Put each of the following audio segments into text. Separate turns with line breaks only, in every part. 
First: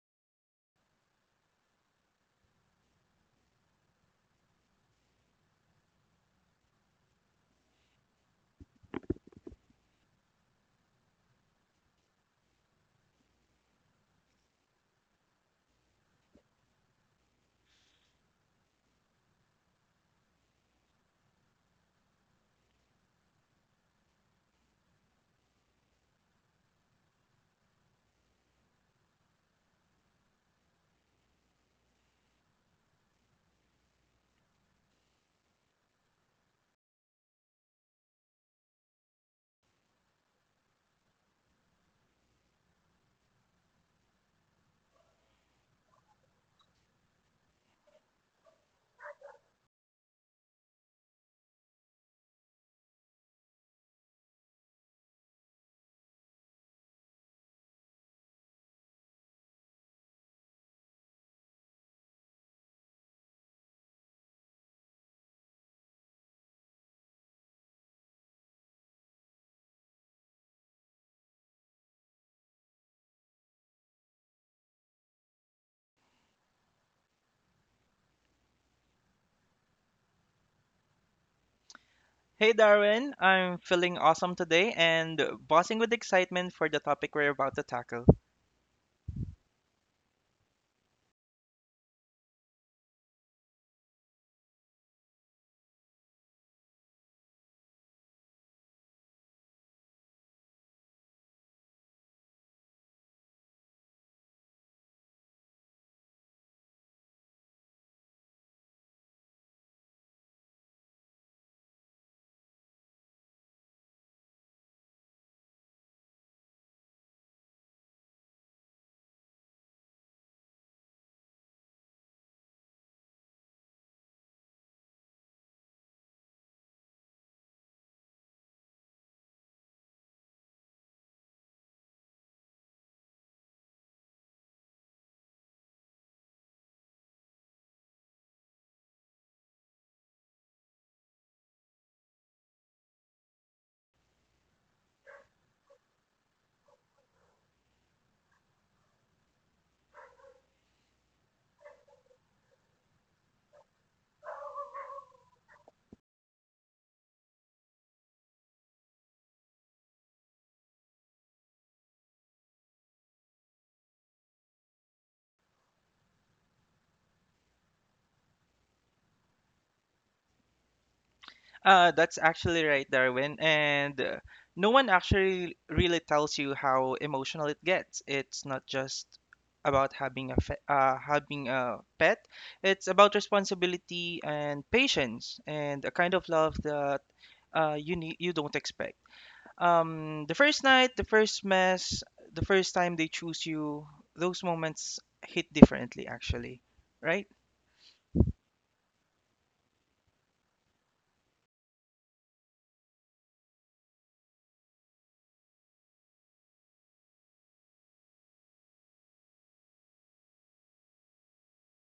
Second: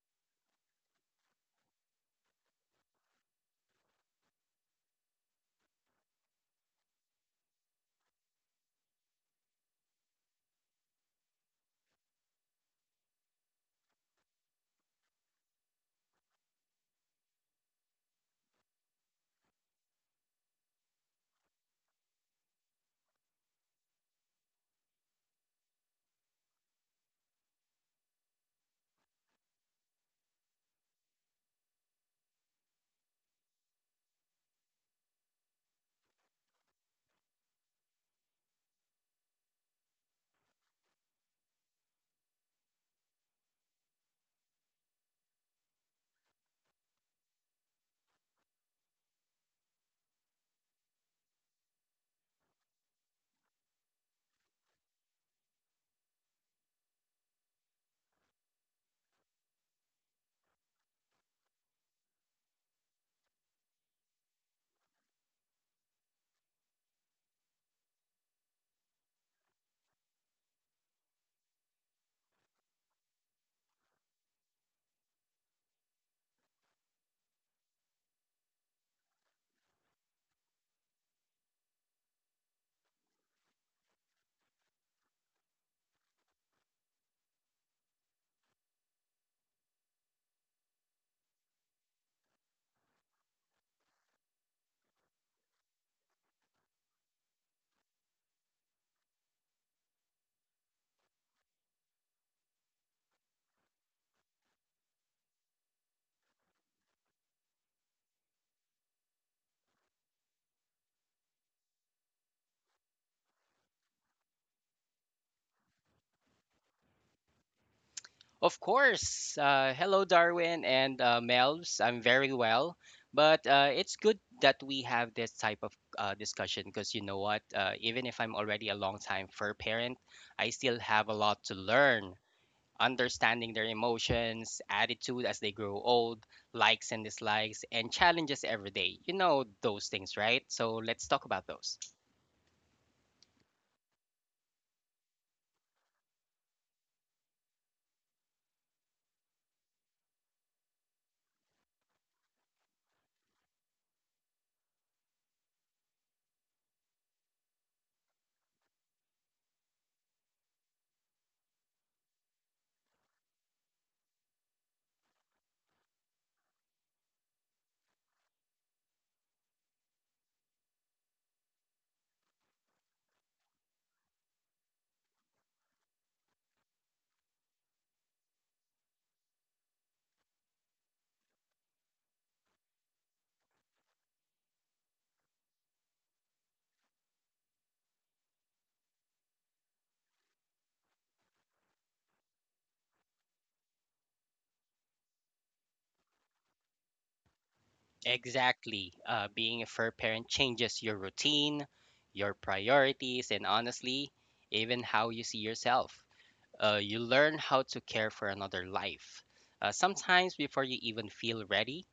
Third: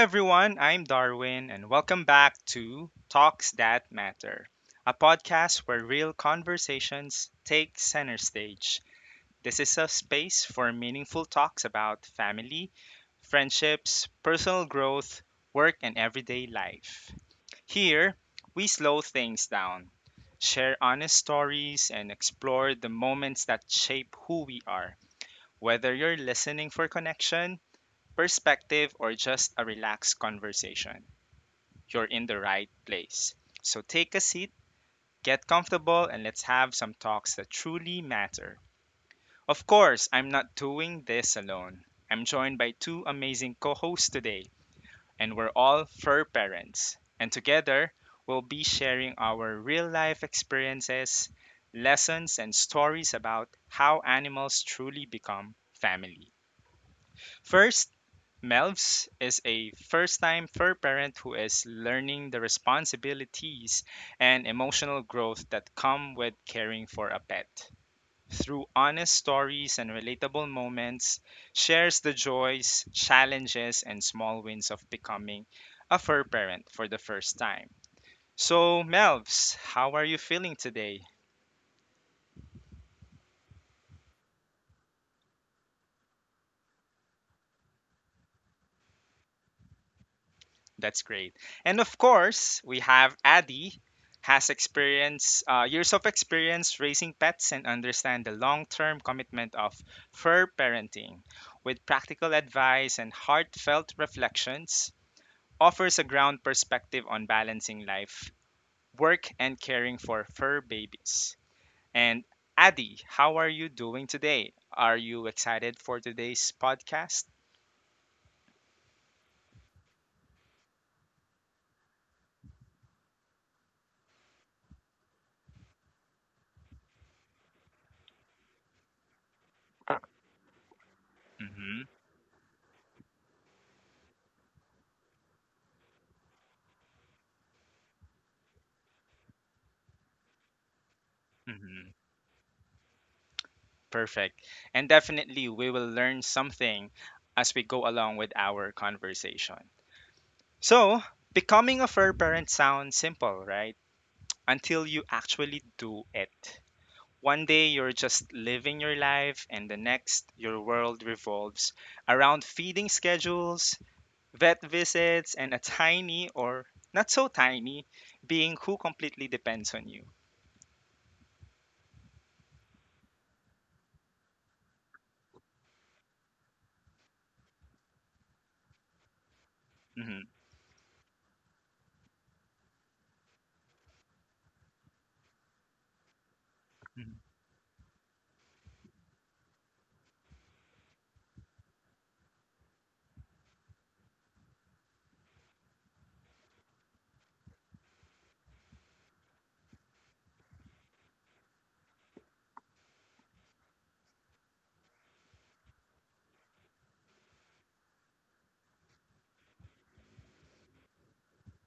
everyone. I'm Darwin, and welcome back to Talks That Matter, a podcast where real conversations take center stage. This is a space for meaningful talks about family, friendships, personal growth, work, and everyday life. Here, we slow things down, share honest stories, and explore the moments that shape who we are. Whether you're listening for connection, perspective, or just a relaxed conversation, you're in the right place. So take a seat, get comfortable, and let's have some talks that truly matter. Of course, I'm not doing this alone. I'm joined by two amazing co hosts today, and we're all fur parents. And together, we'll be sharing our real life experiences, lessons, and stories about how animals truly become family. First, Melvs is a first time fur parent who is learning the responsibilities and emotional growth that come with caring for a pet. Through honest stories and relatable moments, shares the joys, challenges, and small wins of becoming a fur parent for the first time. So, Melvs, how are you feeling today?
Hey Darwin, I'm feeling awesome today and buzzing with excitement for the topic we're about to tackle.
That's great. And of course, we have Addy has experience years of experience raising pets and understand the long-term commitment of fur parenting with practical advice and heartfelt reflections offers a ground perspective on balancing life work and caring for fur babies and Addy, how are you doing today? Are you excited for today's podcast?
Of course. Hello, Darwin and Melvs. I'm very well, but it's good that we have this type of discussion because you know what? Even if I'm already a long time fur parent, I still have a lot to
Mm-hmm.
learn. Understanding their emotions, attitude as they grow old, likes and dislikes, and challenges every day. You know those things, right? So let's talk about those.
Perfect. And definitely, we will learn something as we go along with our conversation. So, becoming a fur parent sounds simple, right? Until you actually do it. One day you're just living your life, and the next, your world revolves around feeding schedules, vet visits, and a tiny or not so tiny being who completely depends on you.
That's actually right, Darwin, and no one actually really tells you how emotional it gets. It's not just about having a
Hmm.
having a pet. It's about responsibility and patience and a kind of love that you don't expect. The first night, the first mess, the first time they choose you, those moments hit differently, actually, right?
Exactly. Being a fur parent changes your routine, your priorities, and honestly, even how you see yourself. You learn how to care for another life, sometimes before you even feel ready.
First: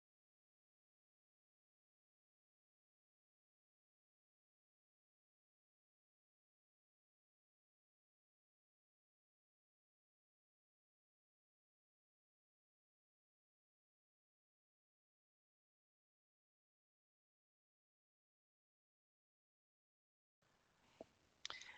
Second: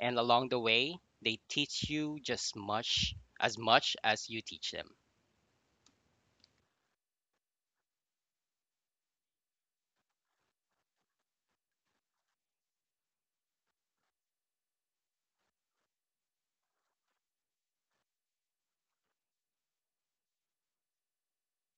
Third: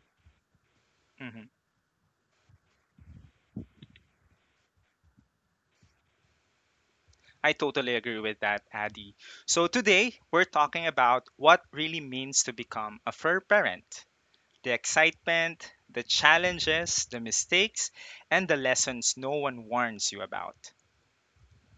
And along the way, they teach you just much as you teach them.
I totally agree with that, Addy. So today we're talking about what really means to become a fur parent. The excitement, the challenges, the mistakes, and the lessons no one warns you about.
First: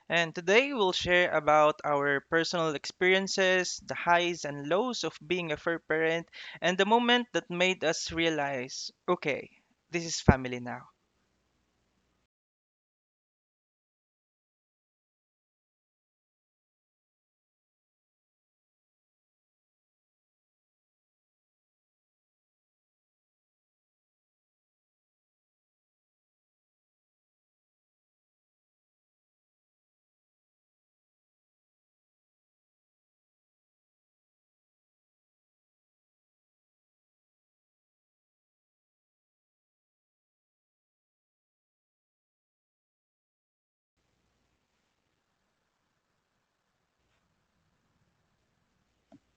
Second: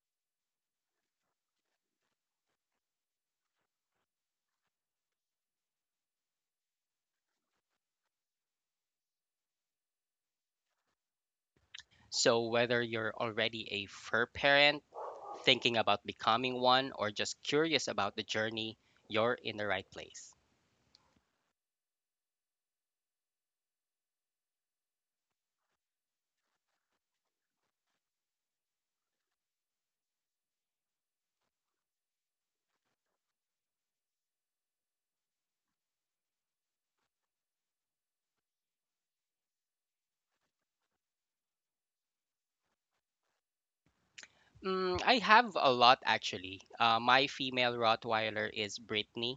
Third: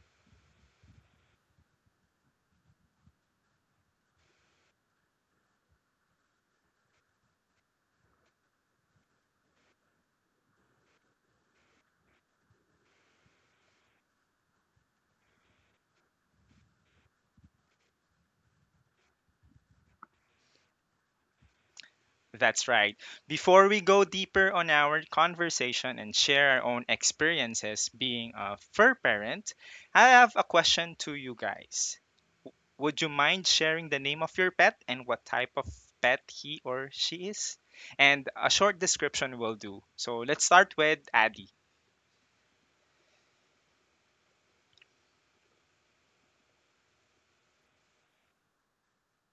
And today we'll share about our personal experiences, the highs and lows of being a fur parent, and the moment that made us realize, okay, this is family now.
So whether you're already a fur parent, thinking about becoming one, or just curious about the journey, you're in the right place.
That's right. Before we go deeper on our conversation and share our own experiences being a fur parent, I have a question to you guys. Would you mind sharing the name of your pet and what type of pet he or she is? And a short description will do. So let's start with Addy.
I have a lot actually. My female Rottweiler is Brittany.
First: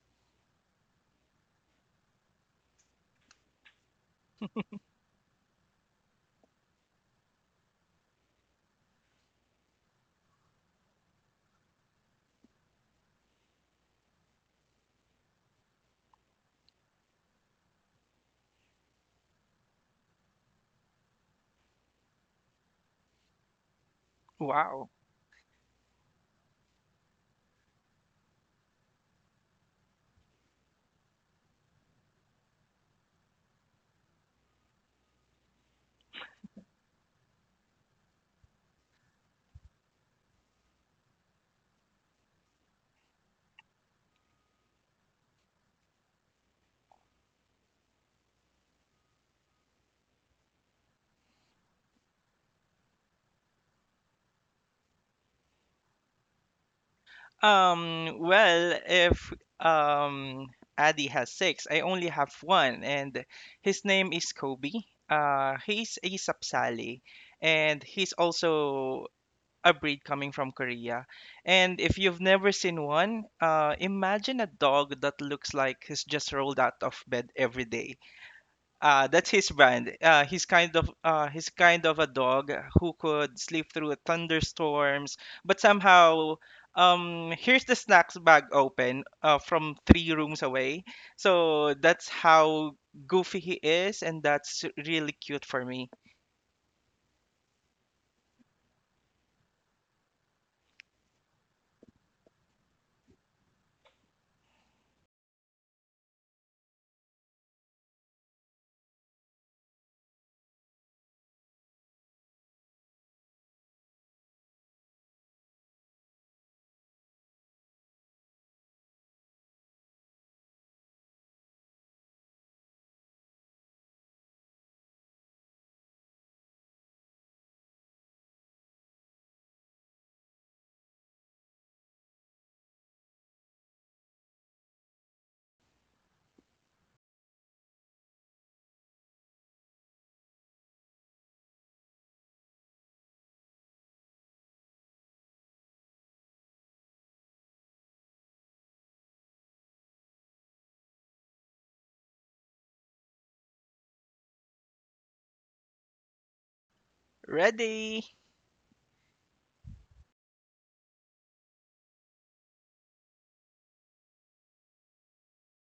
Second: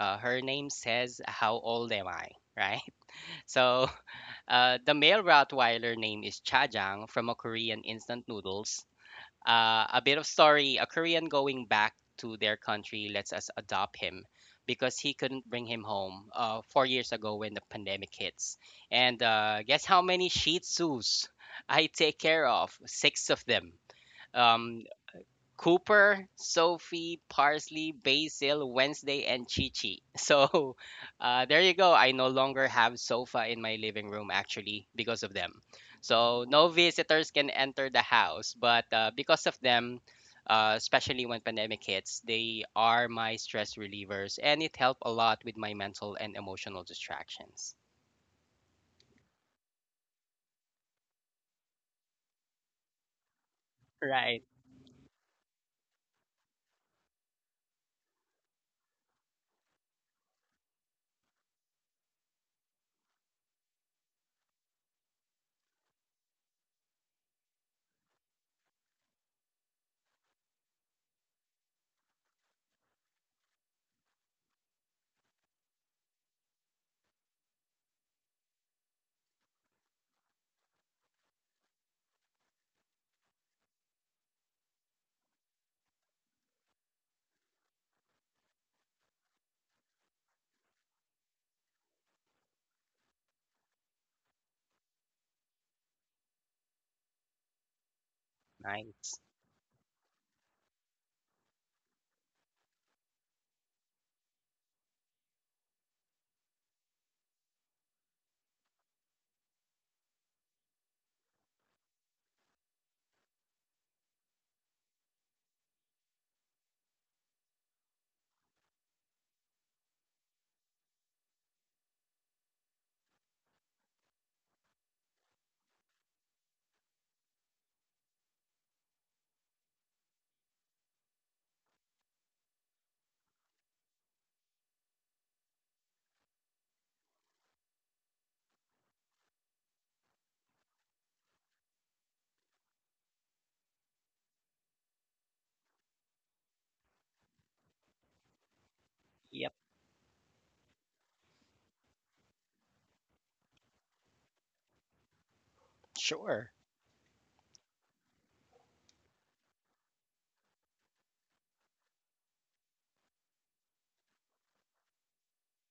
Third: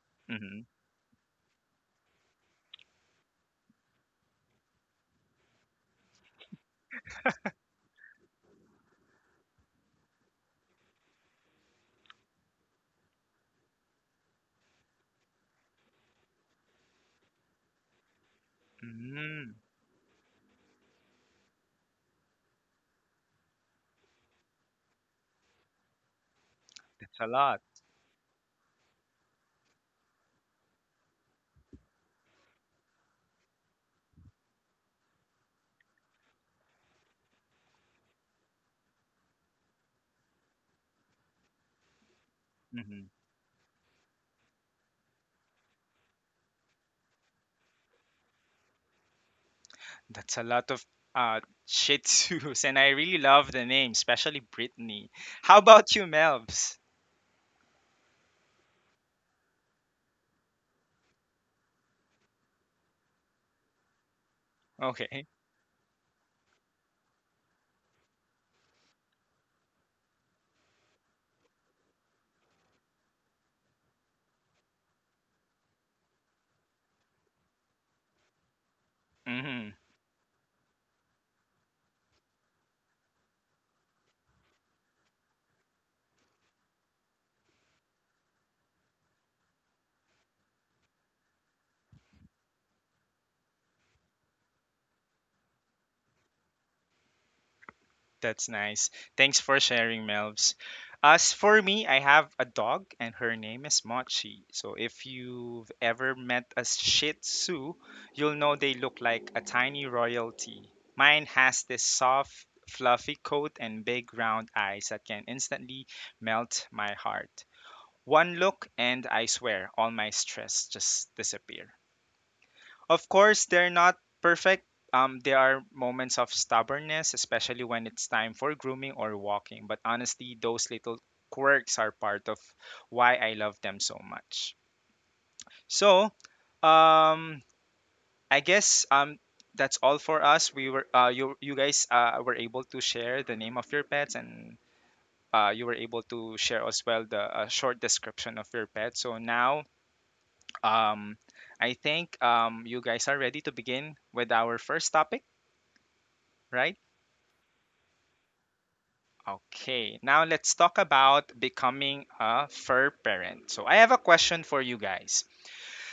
Her
Hmm.
name says, how old am I? Right? So, the male Rottweiler name is Chajang from a Korean instant noodles. A bit of story, a Korean going back to their country lets us adopt him because he couldn't bring him home 4 years ago when the pandemic hits. And
Mm,
guess how many Shih Tzus I take care of? Six of them, um,
Wow.
Cooper, Sophie,
that's a lot.
Parsley, Basil, Wednesday, and Chi Chi. So there you go. I no longer have sofa in my living room actually because of them. So no visitors can enter the house, but because of them, especially when pandemic hits, they are
Hmm.
my stress relievers, and it helped a lot with my mental and emotional distractions.
That's a lot of uh, Shih Tzus, and I really love the name, especially
Right.
Brittany. How about you, Melvs?
Well, if um Addy has six, I only have one, and his name is Kobe.
Okay.
He's a Sapsali, and he's also a breed coming from Korea. And if you've never seen one, imagine a dog that looks like he's just rolled out of bed every day. That's his
Mhm.
brand. He's kind of a dog who could sleep through thunderstorms, but somehow here's the snacks bag open from three rooms away. So that's how goofy he is, and that's really cute for me.
That's nice.
Nice.
Thanks for sharing, Melvs. As for me, I have a dog and her name is Mochi. So if you've ever met a Shih Tzu, you'll know they look like a tiny royalty. Mine has this soft, fluffy coat and big round eyes that can instantly melt my heart. One look and I swear all my stress just disappear. Of course, they're not perfect. There are moments of stubbornness, especially when it's time for grooming or walking. But honestly, those little quirks are part of why I love them so much. So, um, I guess that's all for us. We were you you guys were able to share the name of your pets and you were able to share as well the short description of your pet. So now,
Yep.
um, I think you guys are ready to begin with our first topic,
Sure.
right?
Ready?
Okay, now let's talk about becoming a fur parent. So, I have a question for you guys.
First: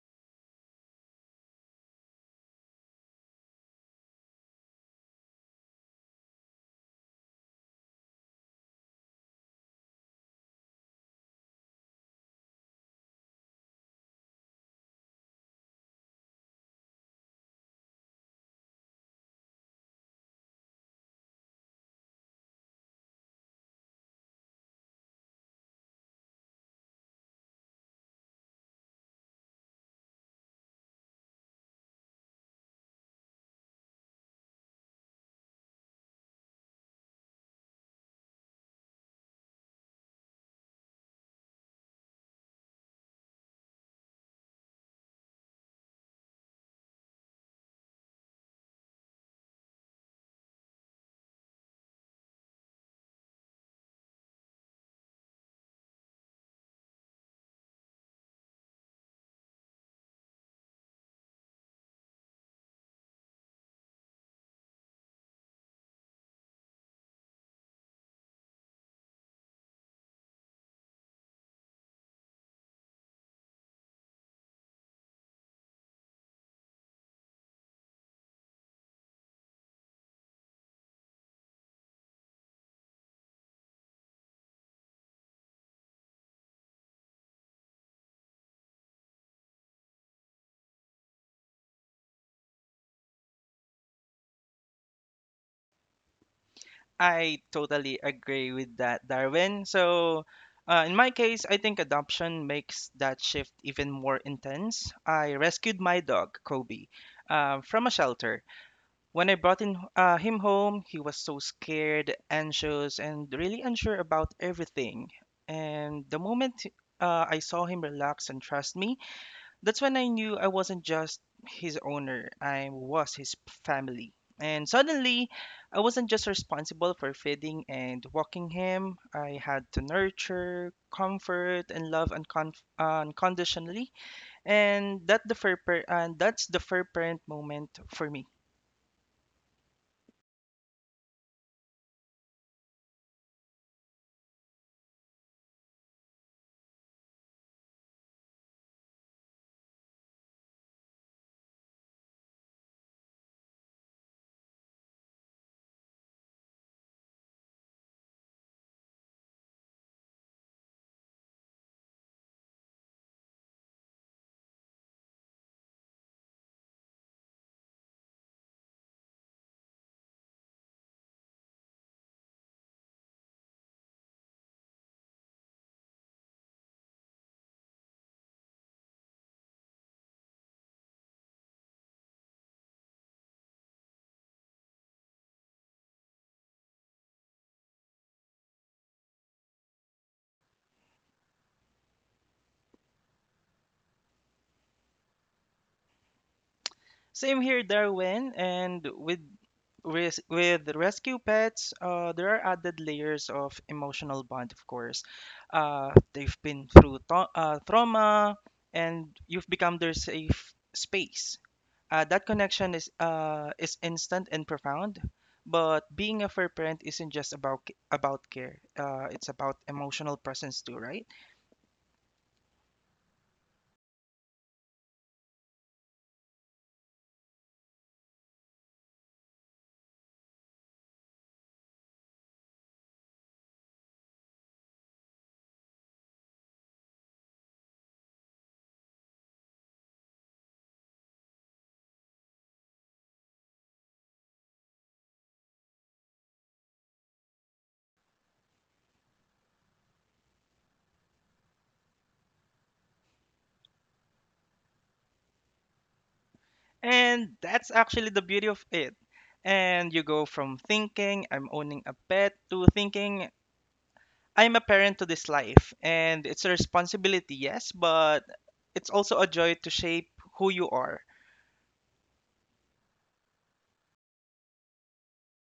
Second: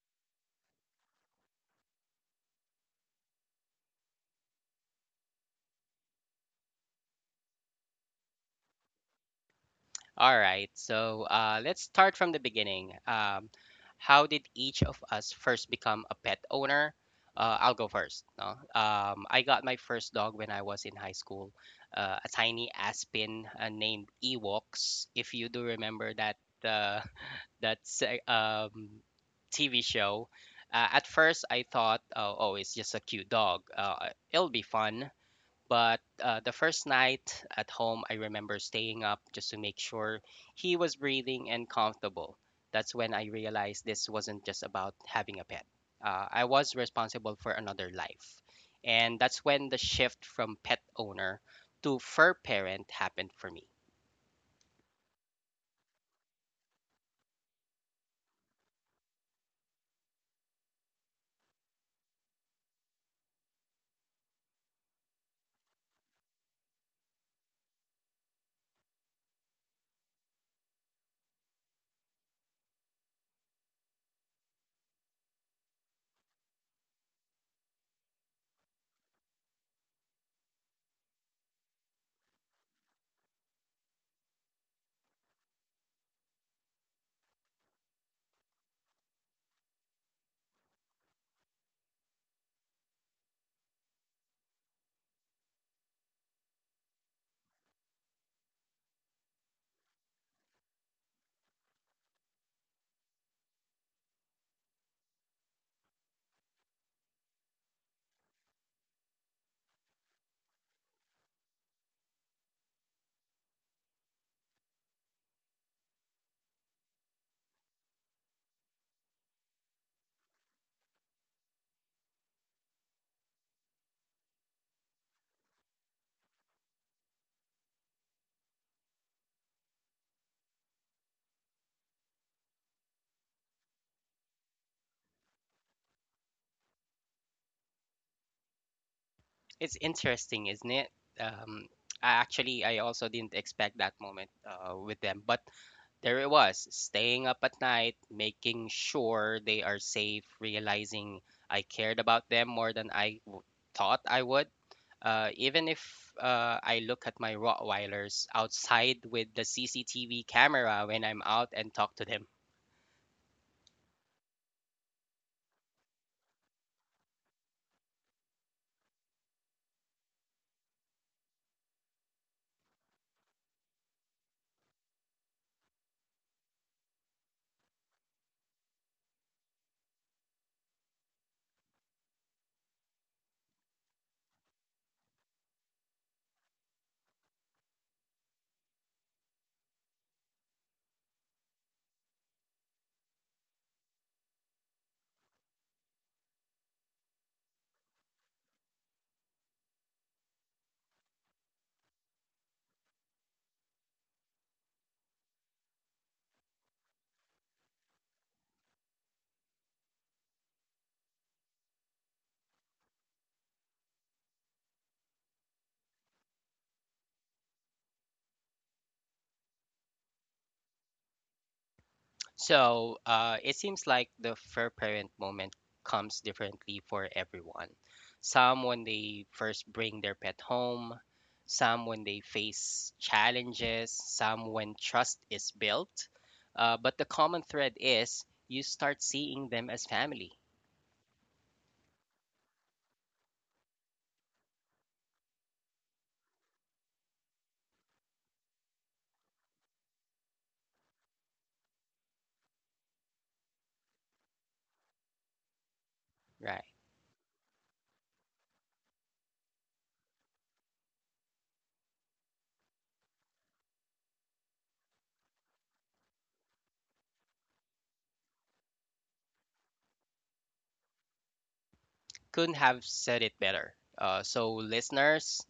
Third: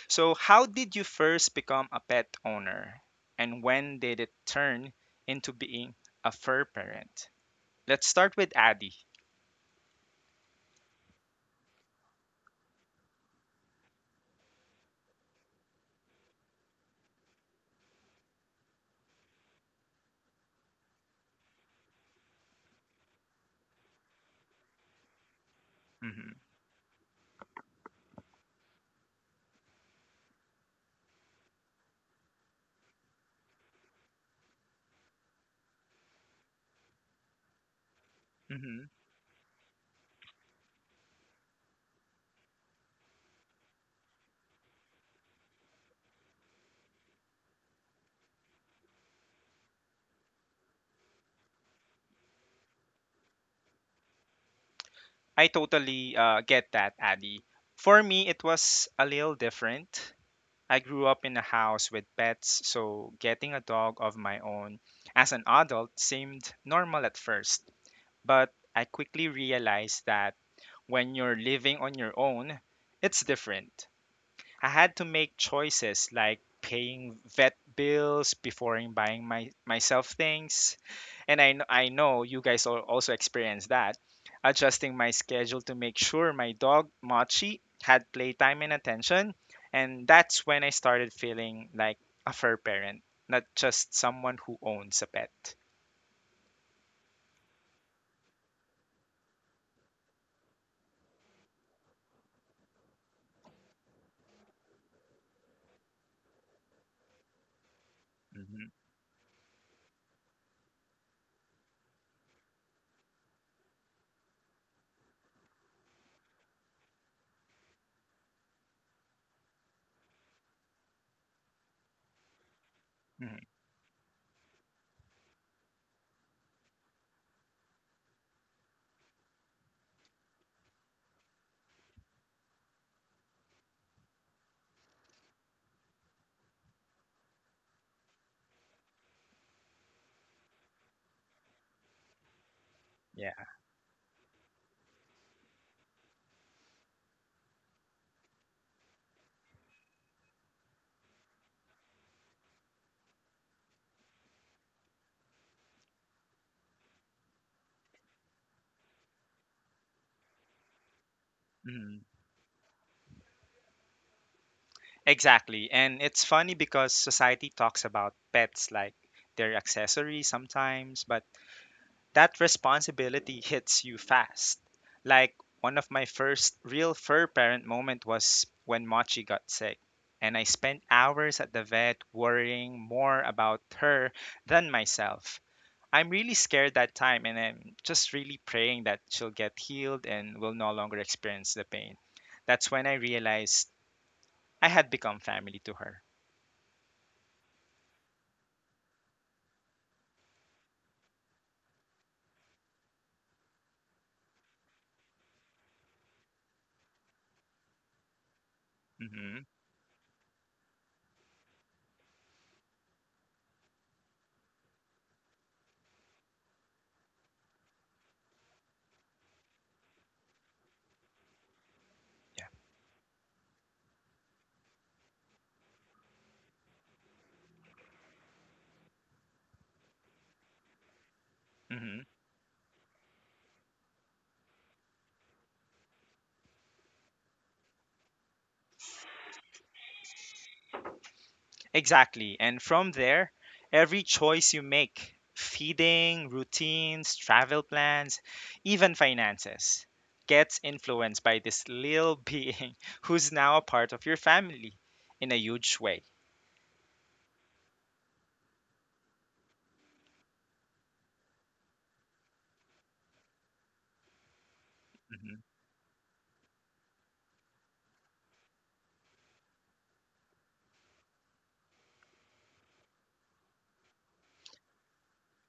So, how did you first become a pet owner, and when did it turn into being a fur parent? Let's start with Addy.
All right. So let's start from the beginning. How did each of us first become a pet owner? I'll go first. No? I got my first dog when I was in high school, a tiny Aspen named Ewoks. If you do remember that
Hmm.
uh, that se- TV show, at first I thought, oh, it's just a cute dog. It'll be fun. But the first night at home, I remember
Hmm.
staying up just to make sure he was breathing and comfortable. That's when I realized this wasn't just about having a pet. I was responsible for another life. And that's when the shift from pet owner to fur parent happened for me.
I totally get that, Addy. For me, it was a little different. I grew up in a house with pets, so getting a dog of my own as an adult seemed normal at first. But I quickly realized that when you're living on your own, it's different. I had to make choices like paying vet bills before I'm buying my myself things. And I know you guys also experienced that. Adjusting my schedule to make sure my dog, Machi, had playtime and attention. And that's when I started feeling like a fur parent, not just someone who owns a pet.
I totally agree with that, Darwin. So. In my case, I think adoption makes that shift even more intense. I rescued my dog, Kobe, from a shelter.
Hmm.
When I brought him home, he was so scared, anxious, and really unsure about everything. And the moment I saw him relax and trust me, that's when I knew I wasn't just his owner, I was his
Hmm.
family. And suddenly, I wasn't just responsible for feeding and walking him. I had to nurture, comfort, and love unconditionally. And that's the fair parent moment for me.
It's interesting, isn't it? Um, I also didn't
Yeah.
expect that moment with them. But there it was, staying up at night, making sure they are safe, realizing I cared about them more than I thought I would. Even if I look at my Rottweilers outside with the CCTV camera when I'm out and talk
Mm-hmm.
to them,
Exactly. And it's funny because society talks about pets like they're accessories sometimes, but that responsibility hits you fast. Like one of my first real fur parent moment was when Mochi got sick, and I spent hours at the vet worrying more about her than myself. I'm really scared that time and I'm just really praying that she'll get healed and will no longer experience the pain. That's when I realized I had become family to her.
Same here, Darwin. And with with rescue pets, there are added layers of emotional bond, of course. They've been through trauma, and
Hmm.
you've become their safe space. That connection is instant and profound. But being a fur parent isn't just about about care. It's about emotional presence too, right?
so it seems like the fair parent moment comes differently for everyone. Some when they first bring their pet home,
Yeah.
some
Hmm.
when they face challenges, some when trust is built. But the common thread is you start seeing them as family,
Exactly. And from there, every choice you make, feeding, routines, travel plans, even finances, gets influenced by this little being who's now a part of your family in a huge way.
right?
And that's actually the beauty of it. And you go from thinking, I'm owning a pet, to thinking, I'm a parent to this
Mhm.
life. And it's a responsibility, yes, but it's also a joy to shape who you are.
Couldn't have said it better. So, listeners,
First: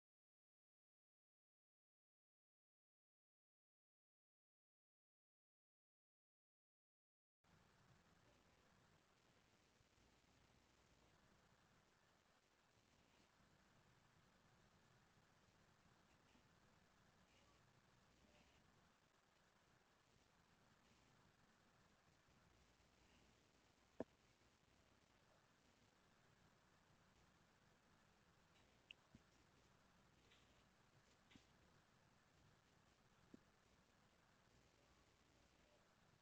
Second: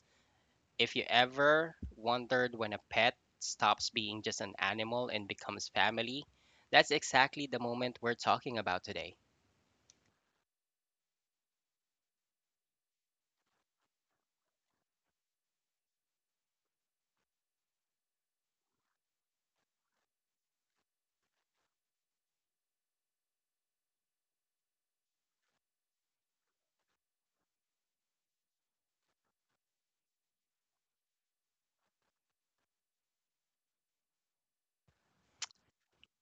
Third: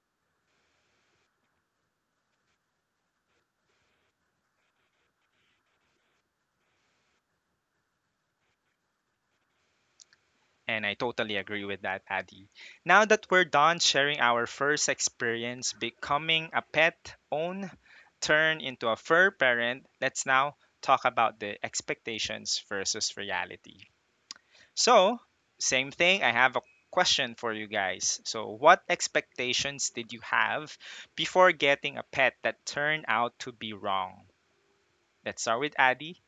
if you ever wondered when a pet stops being just an animal and becomes family, that's exactly the moment we're talking about today.
And I totally agree with that, Addy. Now that we're done sharing our first experience becoming a pet own turn into a fur parent, let's now talk about the expectations versus reality. So, same thing, I have a question for you guys. So, what expectations did you have before getting a pet that turned out to be wrong? Let's start with Addy.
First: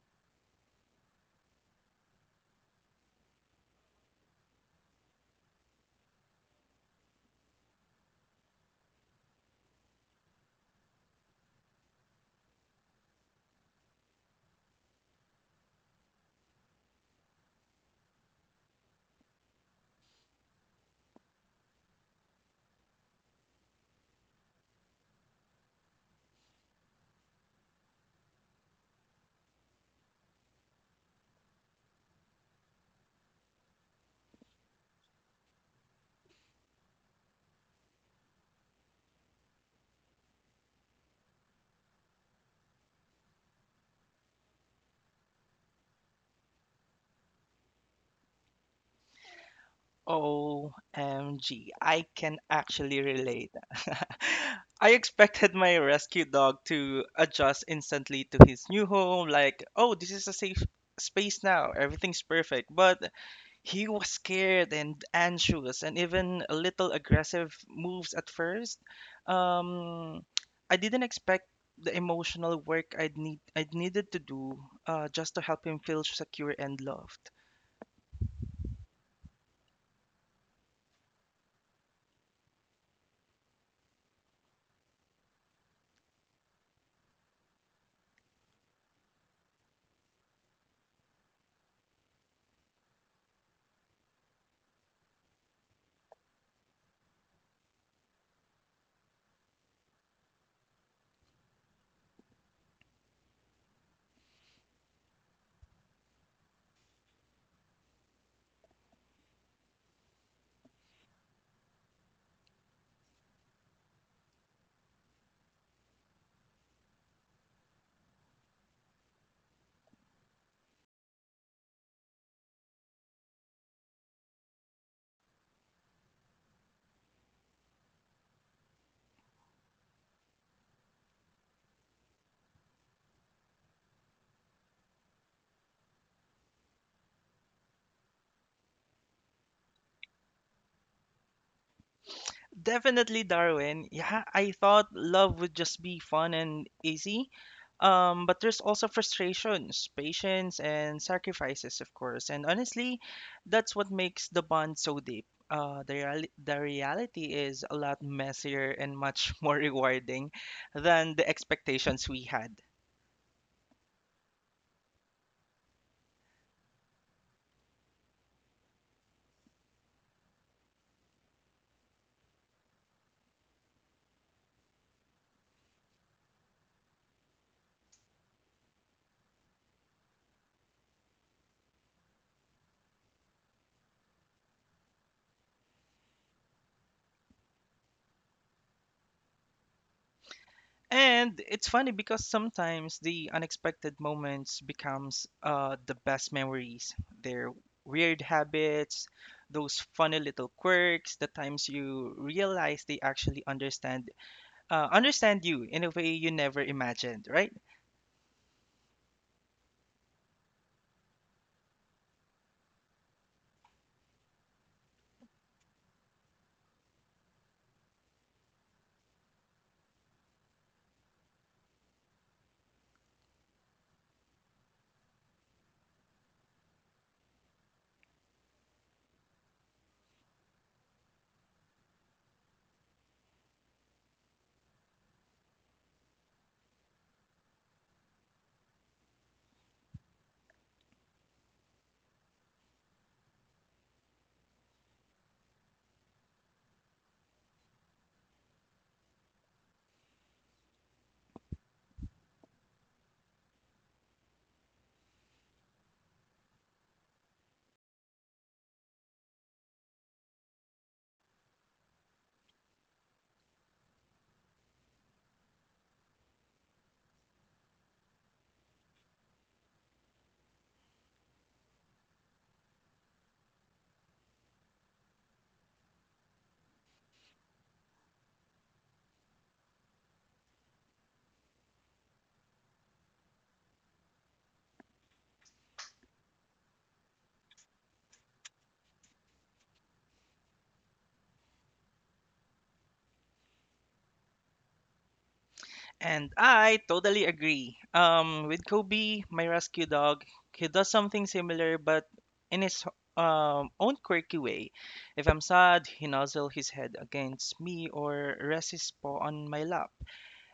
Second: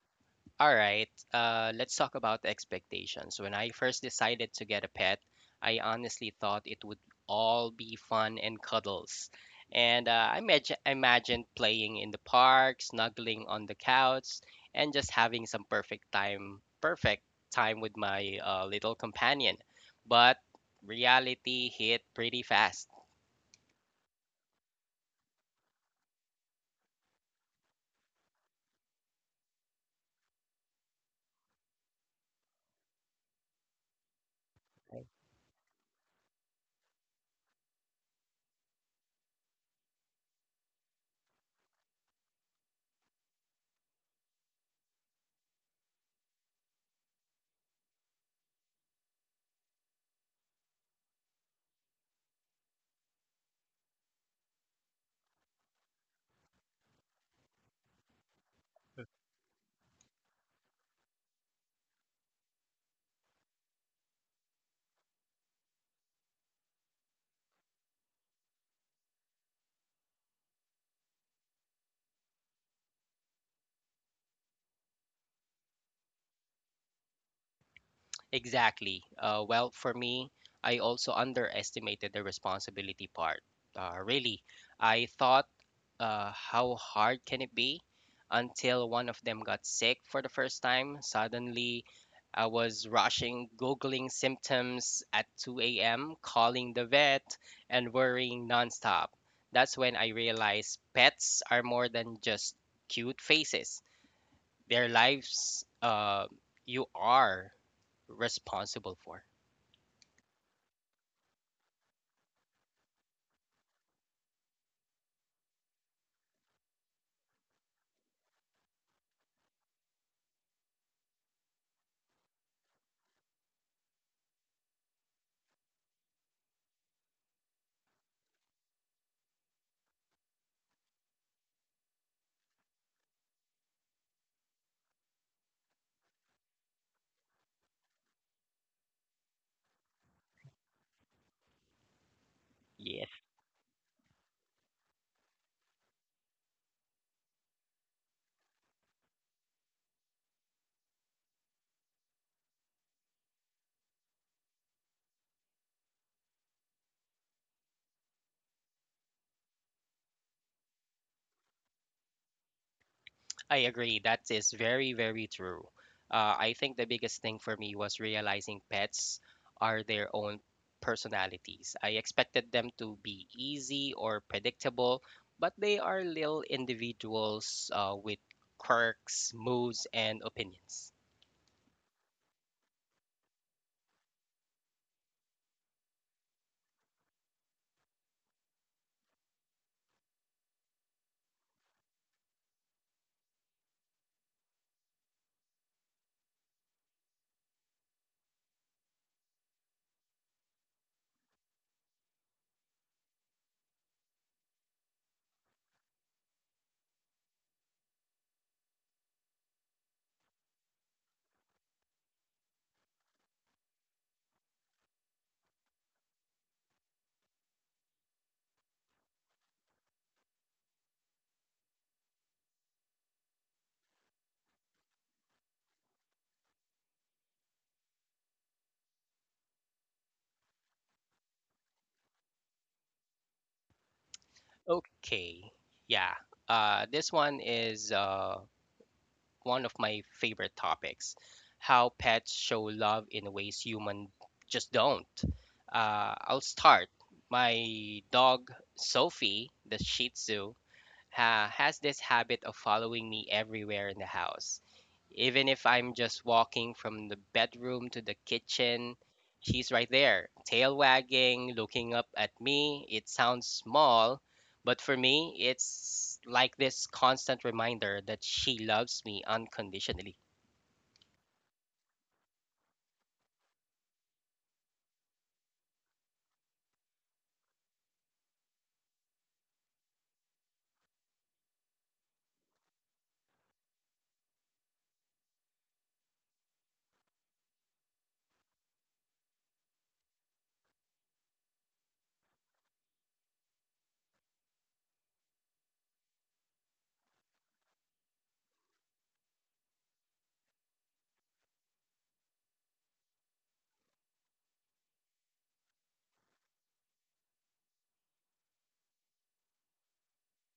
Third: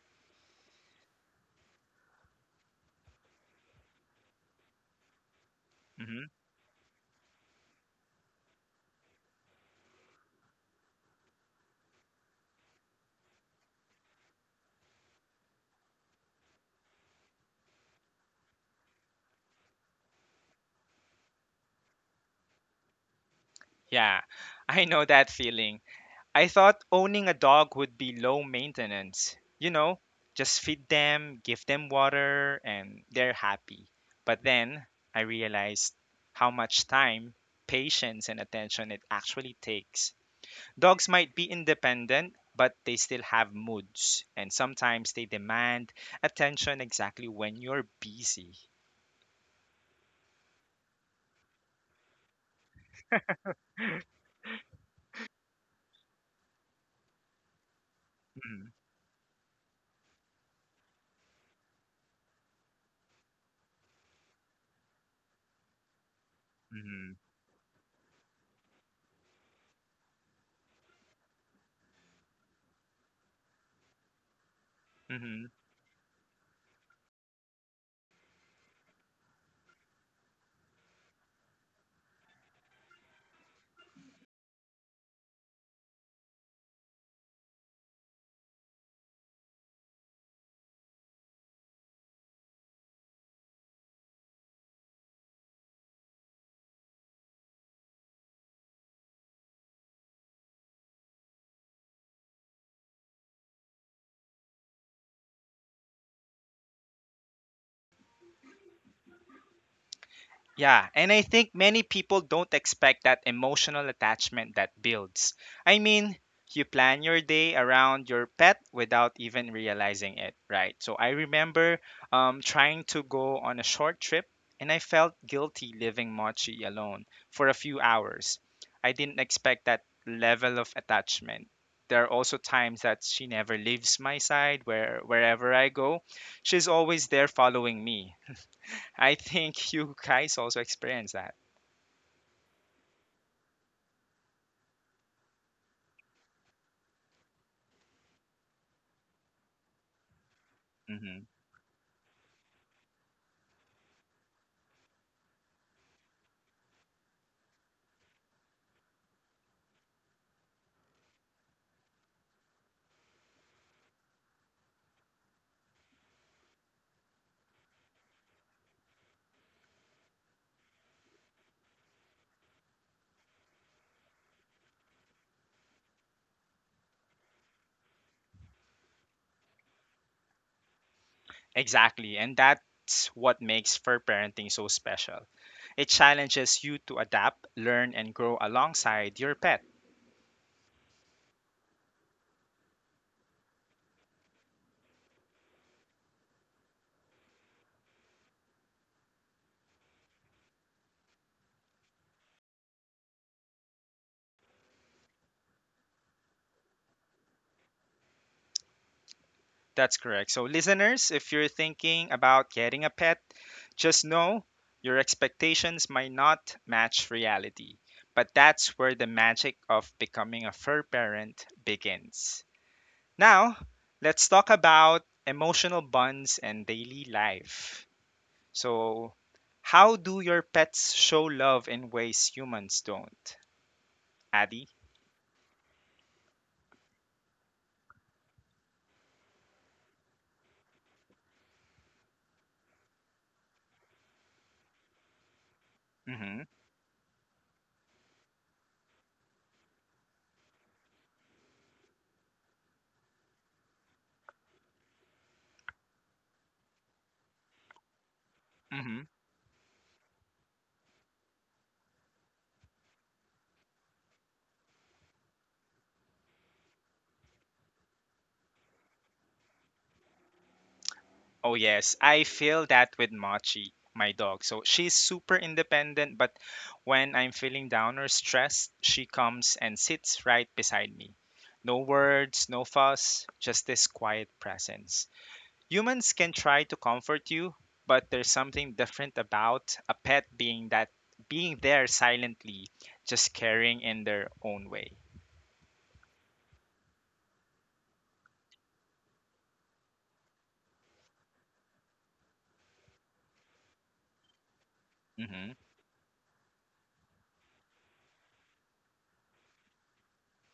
All right, let's talk about the expectations. When I first decided to get a pet, I
Hmm.
honestly thought it would all be fun and cuddles. And imagined playing in the park, snuggling on the couch, and just having some perfect time with my little companion. But reality hit pretty fast.
Yeah, I know that feeling. I thought owning a dog would be low maintenance. You know, just feed them, give them water, and they're happy. But then I realized how much time, patience, and attention it actually takes. Dogs might be independent, but they still have moods, and sometimes they demand attention exactly when you're busy.
OMG, I can actually relate. I expected my rescue dog to adjust instantly to his
Mm-hmm.
new home, like, oh, this is a safe space now, everything's perfect. But he was scared and anxious and even a little
Mm-hmm.
aggressive moves at first. Um, I didn't expect the emotional work I'd needed to do just to
Mm-hmm.
help him feel secure and loved.
Exactly. Well, for me, I also underestimated the responsibility part. Uh, really, I thought, how hard can it be? Until one of them got sick for the first time. Suddenly, I was rushing, Googling symptoms at 2 a.m., calling the vet, and worrying nonstop. That's when I realized pets are more than just cute faces. Their lives, you are responsible for.
Yeah, and I think many people don't expect that emotional attachment that builds. I mean, you plan your day around your pet without even realizing it, right? So I remember trying to go on a short trip and I felt guilty leaving Mochi alone for a few hours. I didn't expect that level of attachment. There are also times that she never leaves my side wherever I go. She's always there following me, I think you guys also experience that.
Yes,
Definitely, Darwin. Yeah, I thought love would just be fun and easy. But there's also frustrations, patience, and
Hmm.
sacrifices, of course. And honestly, that's what makes the bond so deep. The reality is a lot messier and much more rewarding than the expectations we had.
I agree. That is very, very true. I think the biggest thing for me was realizing pets are their own personalities. I expected them to be easy or predictable, but they are little individuals with quirks, moods, and opinions.
Exactly. And that's what makes fur parenting so special. It challenges you to adapt, learn, and grow alongside your pet.
And it's funny because sometimes the unexpected moments becomes the best memories. Their weird habits, those funny little quirks, the times you realize they actually understand you in a way you never imagined, right?
That's correct. So, listeners, if you're thinking about getting a pet, just know your expectations might not match reality. But that's where the magic of becoming a fur parent begins. Now, let's talk about emotional bonds and daily life. So, how do your pets show love in ways humans don't? Addy?
Okay, yeah. This one is one of my favorite topics, how pets show love in ways human just don't. I'll
Mm-hmm.
start. My dog, Sophie, the Shih Tzu, has this habit of following me everywhere in the house. Even if I'm just walking from the bedroom to the kitchen,
Mm-hmm.
she's right there, tail wagging, looking up at me. It sounds small, but for me, it's like this constant reminder that she loves me unconditionally.
Oh yes, I feel that with Machi, my dog. So she's super independent, but when I'm feeling down or stressed, she comes and sits right beside me. No words, no fuss, just this quiet presence. Humans can try to comfort you, but there's something different about a pet being there silently, just caring in their own way.
And I totally agree. With Kobe, my rescue dog, he does something similar, but in his own quirky way. If I'm
Hmm.
sad, he nuzzles his head against me or rests his paw on my lap.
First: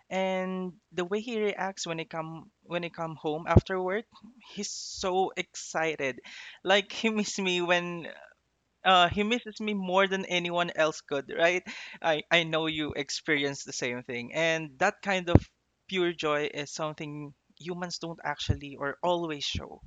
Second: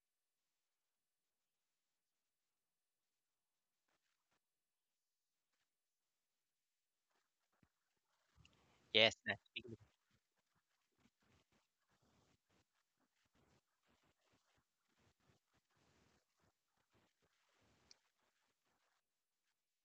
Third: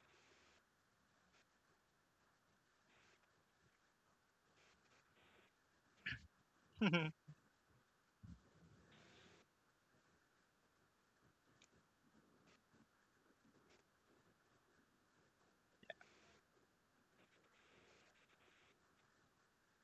And the way he reacts when I come home after work, he's so excited, like
Yes,
he
that's—
misses me more than anyone else could, right? I know you experience the same thing. And that kind of pure joy is something humans don't actually or always show.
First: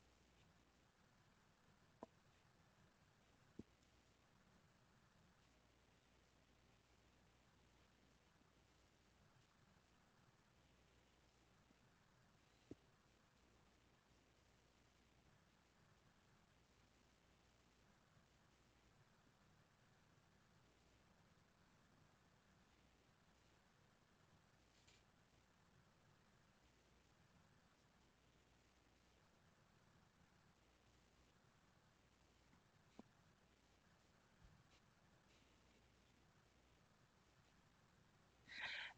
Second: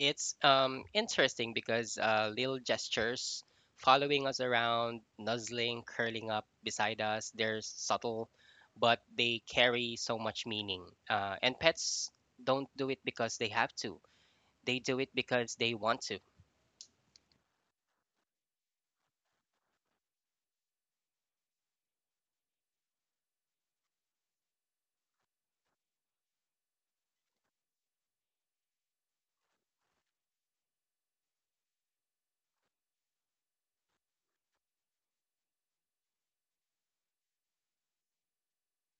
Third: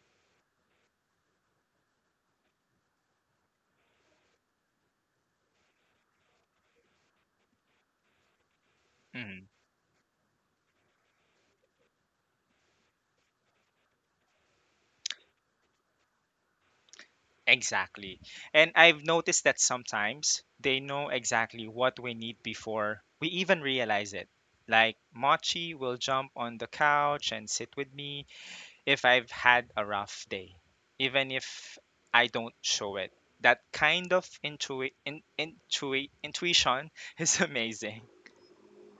it's interesting because little gestures, following us around, nuzzling, curling up beside us, they're subtle, but they
Hmm.
carry so much meaning. And pets don't do it because they have to. They do it because they want to.
Exactly. And I've noticed that sometimes they know exactly what we need before we even realize it. Like Mochi will jump on the couch and sit with me if I've had a rough day, even if I don't show it. That kind of intuition is amazing.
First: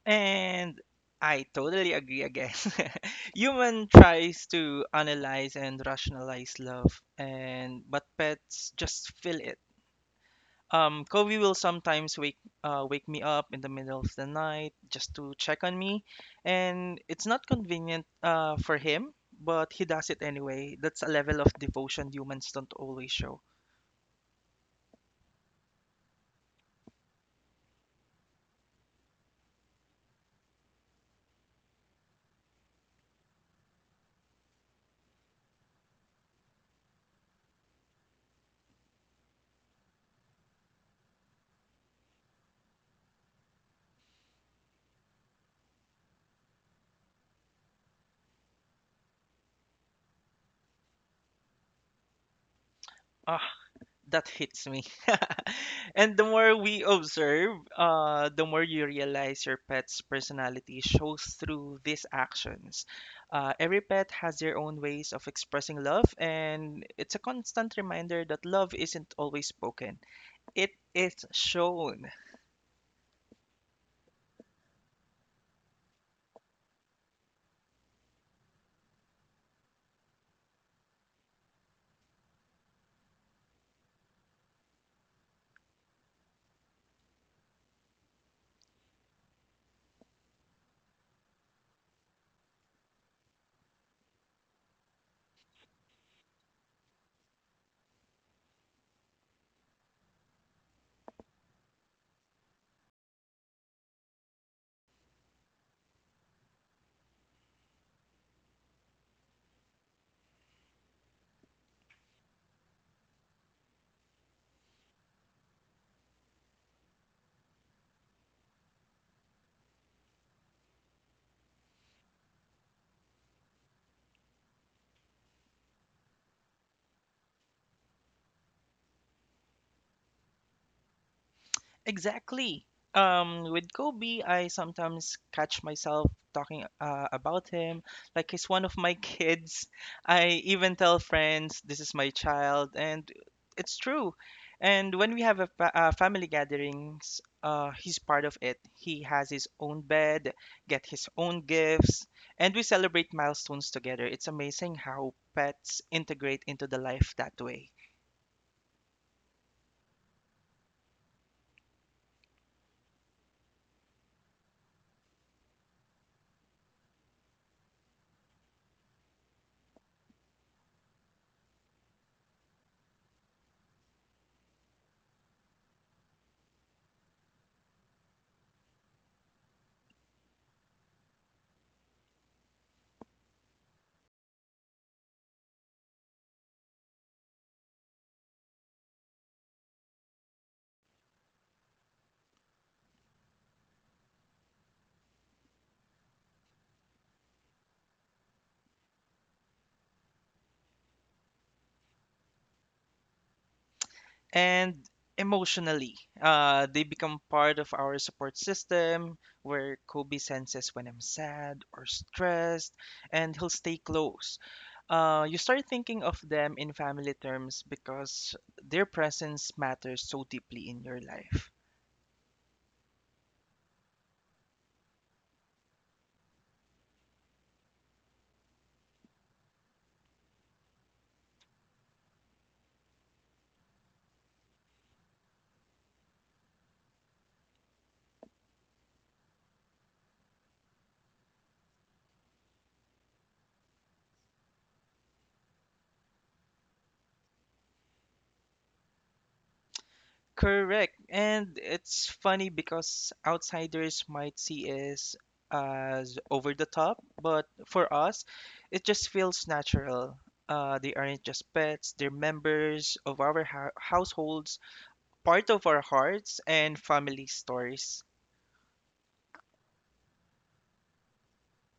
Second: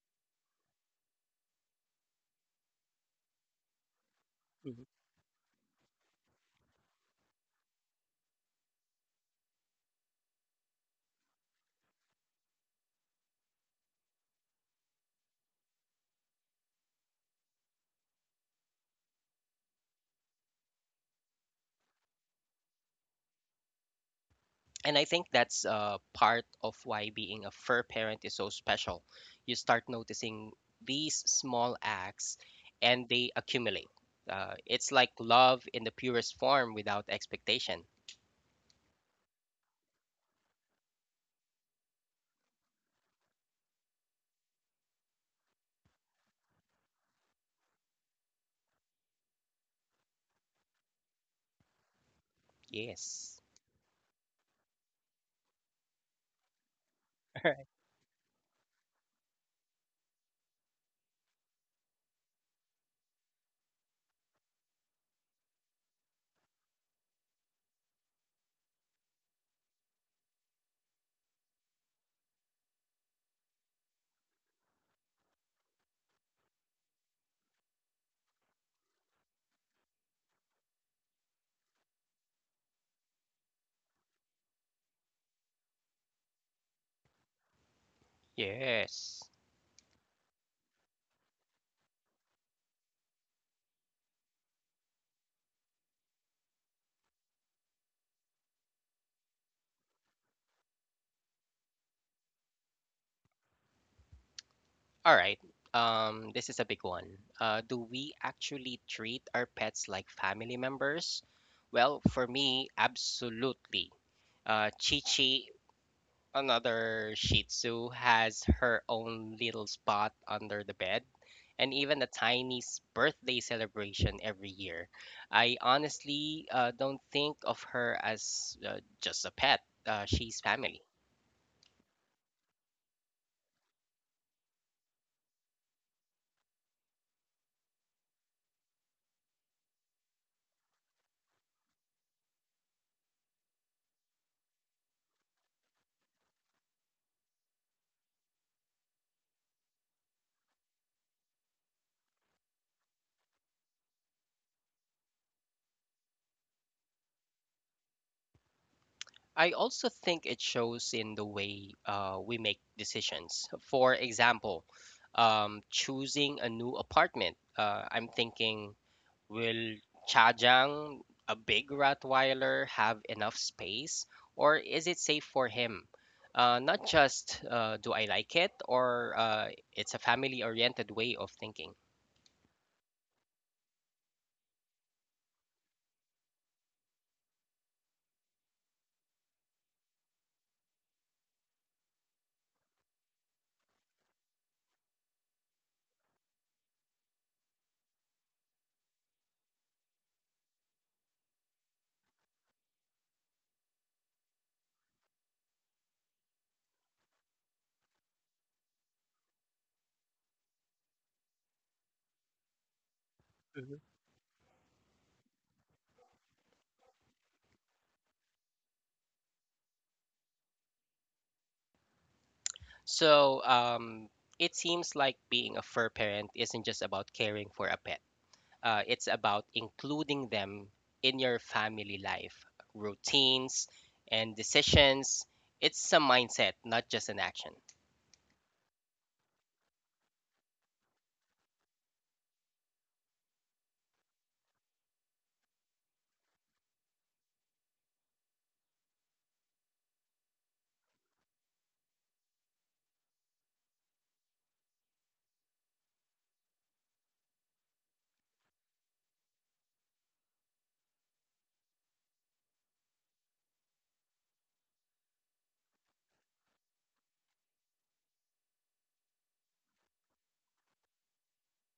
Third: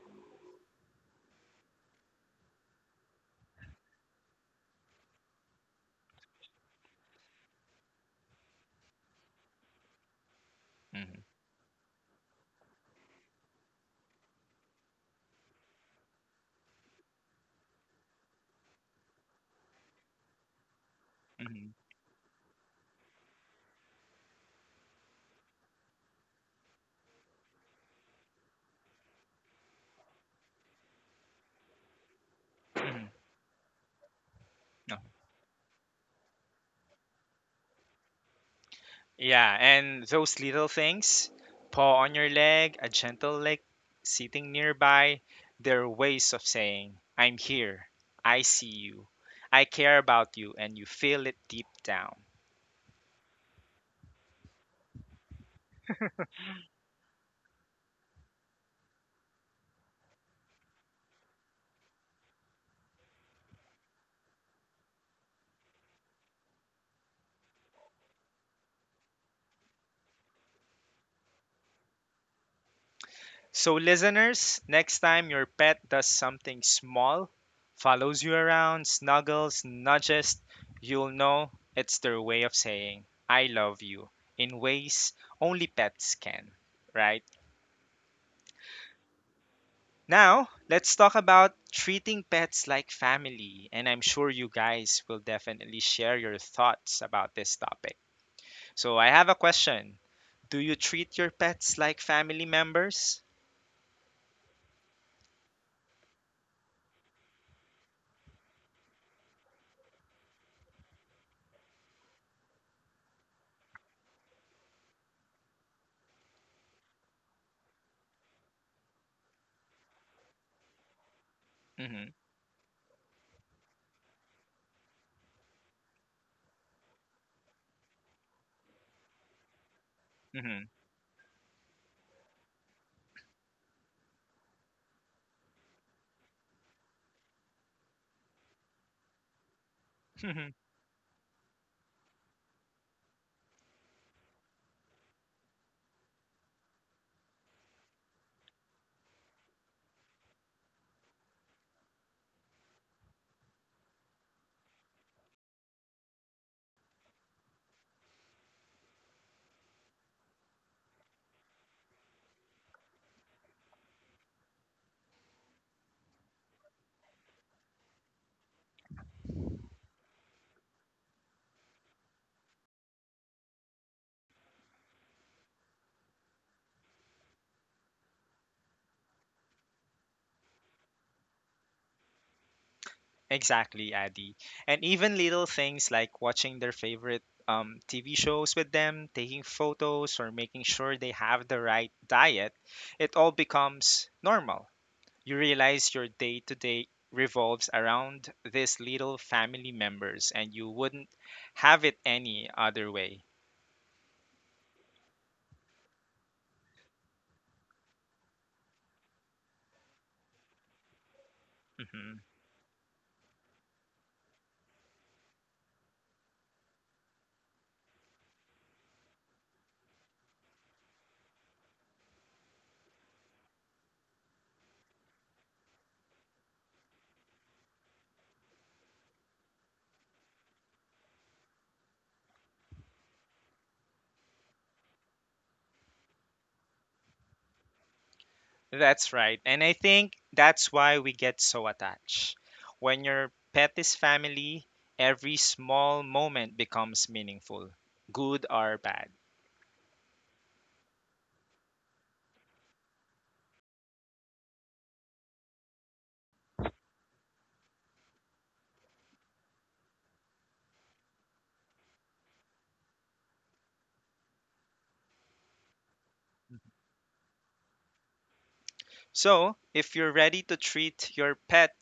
And I totally agree again. Human tries
Mhm.
to analyze and rationalize love and but pets just feel it.
Hmm.
Kobe will sometimes wake me up in the middle of the night just to check on me, and it's not convenient for him, but he does it anyway. That's a level of
Hmm.
devotion humans don't always show.
And I think that's part of why being a fur parent is so special. You start noticing these small acts and
Hmm.
they accumulate. It's
No.
like love in the purest form without expectation.
Yeah, and those little things paw on your leg, a gentle leg sitting nearby, they're ways of saying, I'm here, I see you, I care about you, and you feel it deep down.
Yes.
Ah, that hits me. And the more we
All
observe,
right.
the more you realize your pet's personality shows through these actions. Every pet has their own ways of expressing love, and it's a constant reminder that love isn't always spoken. It is shown.
So, listeners, next time your pet does something small, follows you around, snuggles, nudges, you'll know it's their way of saying, I love you, in ways only pets can, right?
Yes.
Now, let's talk about treating pets like family, and I'm sure you guys will definitely share your thoughts about this topic. So, I have a question. Do you treat your pets like family members?
All right. This is a big one. Do we actually treat our pets like family members? Well, for me, absolutely. Chi-Chi, another Shih Tzu, has her own little spot under the bed and
Hmm.
even a birthday celebration every year. I honestly don't think of her as just a pet. She's family.
Exactly. With Kobe, I sometimes catch myself talking about him. Like he's one of my kids. I
Hmm.
even tell friends, this is my child, and it's true. And when we have a family gatherings, he's part of it. He has his own bed, get his own gifts, and we celebrate milestones together. It's amazing how pets integrate into the life that way.
I also think it shows in the way we make decisions. For example, choosing a new apartment. I'm thinking, will Chajang, a big Rottweiler, have enough space, or is it safe for him? Not just Do I like it, or it's a family-oriented way of thinking.
Exactly, Addy. And even little things like watching their favorite TV shows with them, taking photos, or making sure they have the right diet, it all becomes normal. You realize your day to day revolves around these little family members, and you wouldn't have it any other way.
And emotionally. They become part of our support system where Kobe senses when I'm sad or
Mhm.
stressed, and he'll stay
Mhm.
close. You start thinking of them in family terms because their presence matters so deeply in your life.
So it seems like being a fur parent isn't just about caring for a pet. It's about including them in your family life, routines, and decisions. It's a mindset, not just an action.
That's right. And I think that's why we get so attached. When your pet is family, every small moment becomes meaningful, good or bad.
Correct. And it's funny because outsiders might see it as over the top, but for us, it just feels natural. They aren't just pets, they're members of our households, part of our hearts and family stories.
So, if you're ready to treat your pet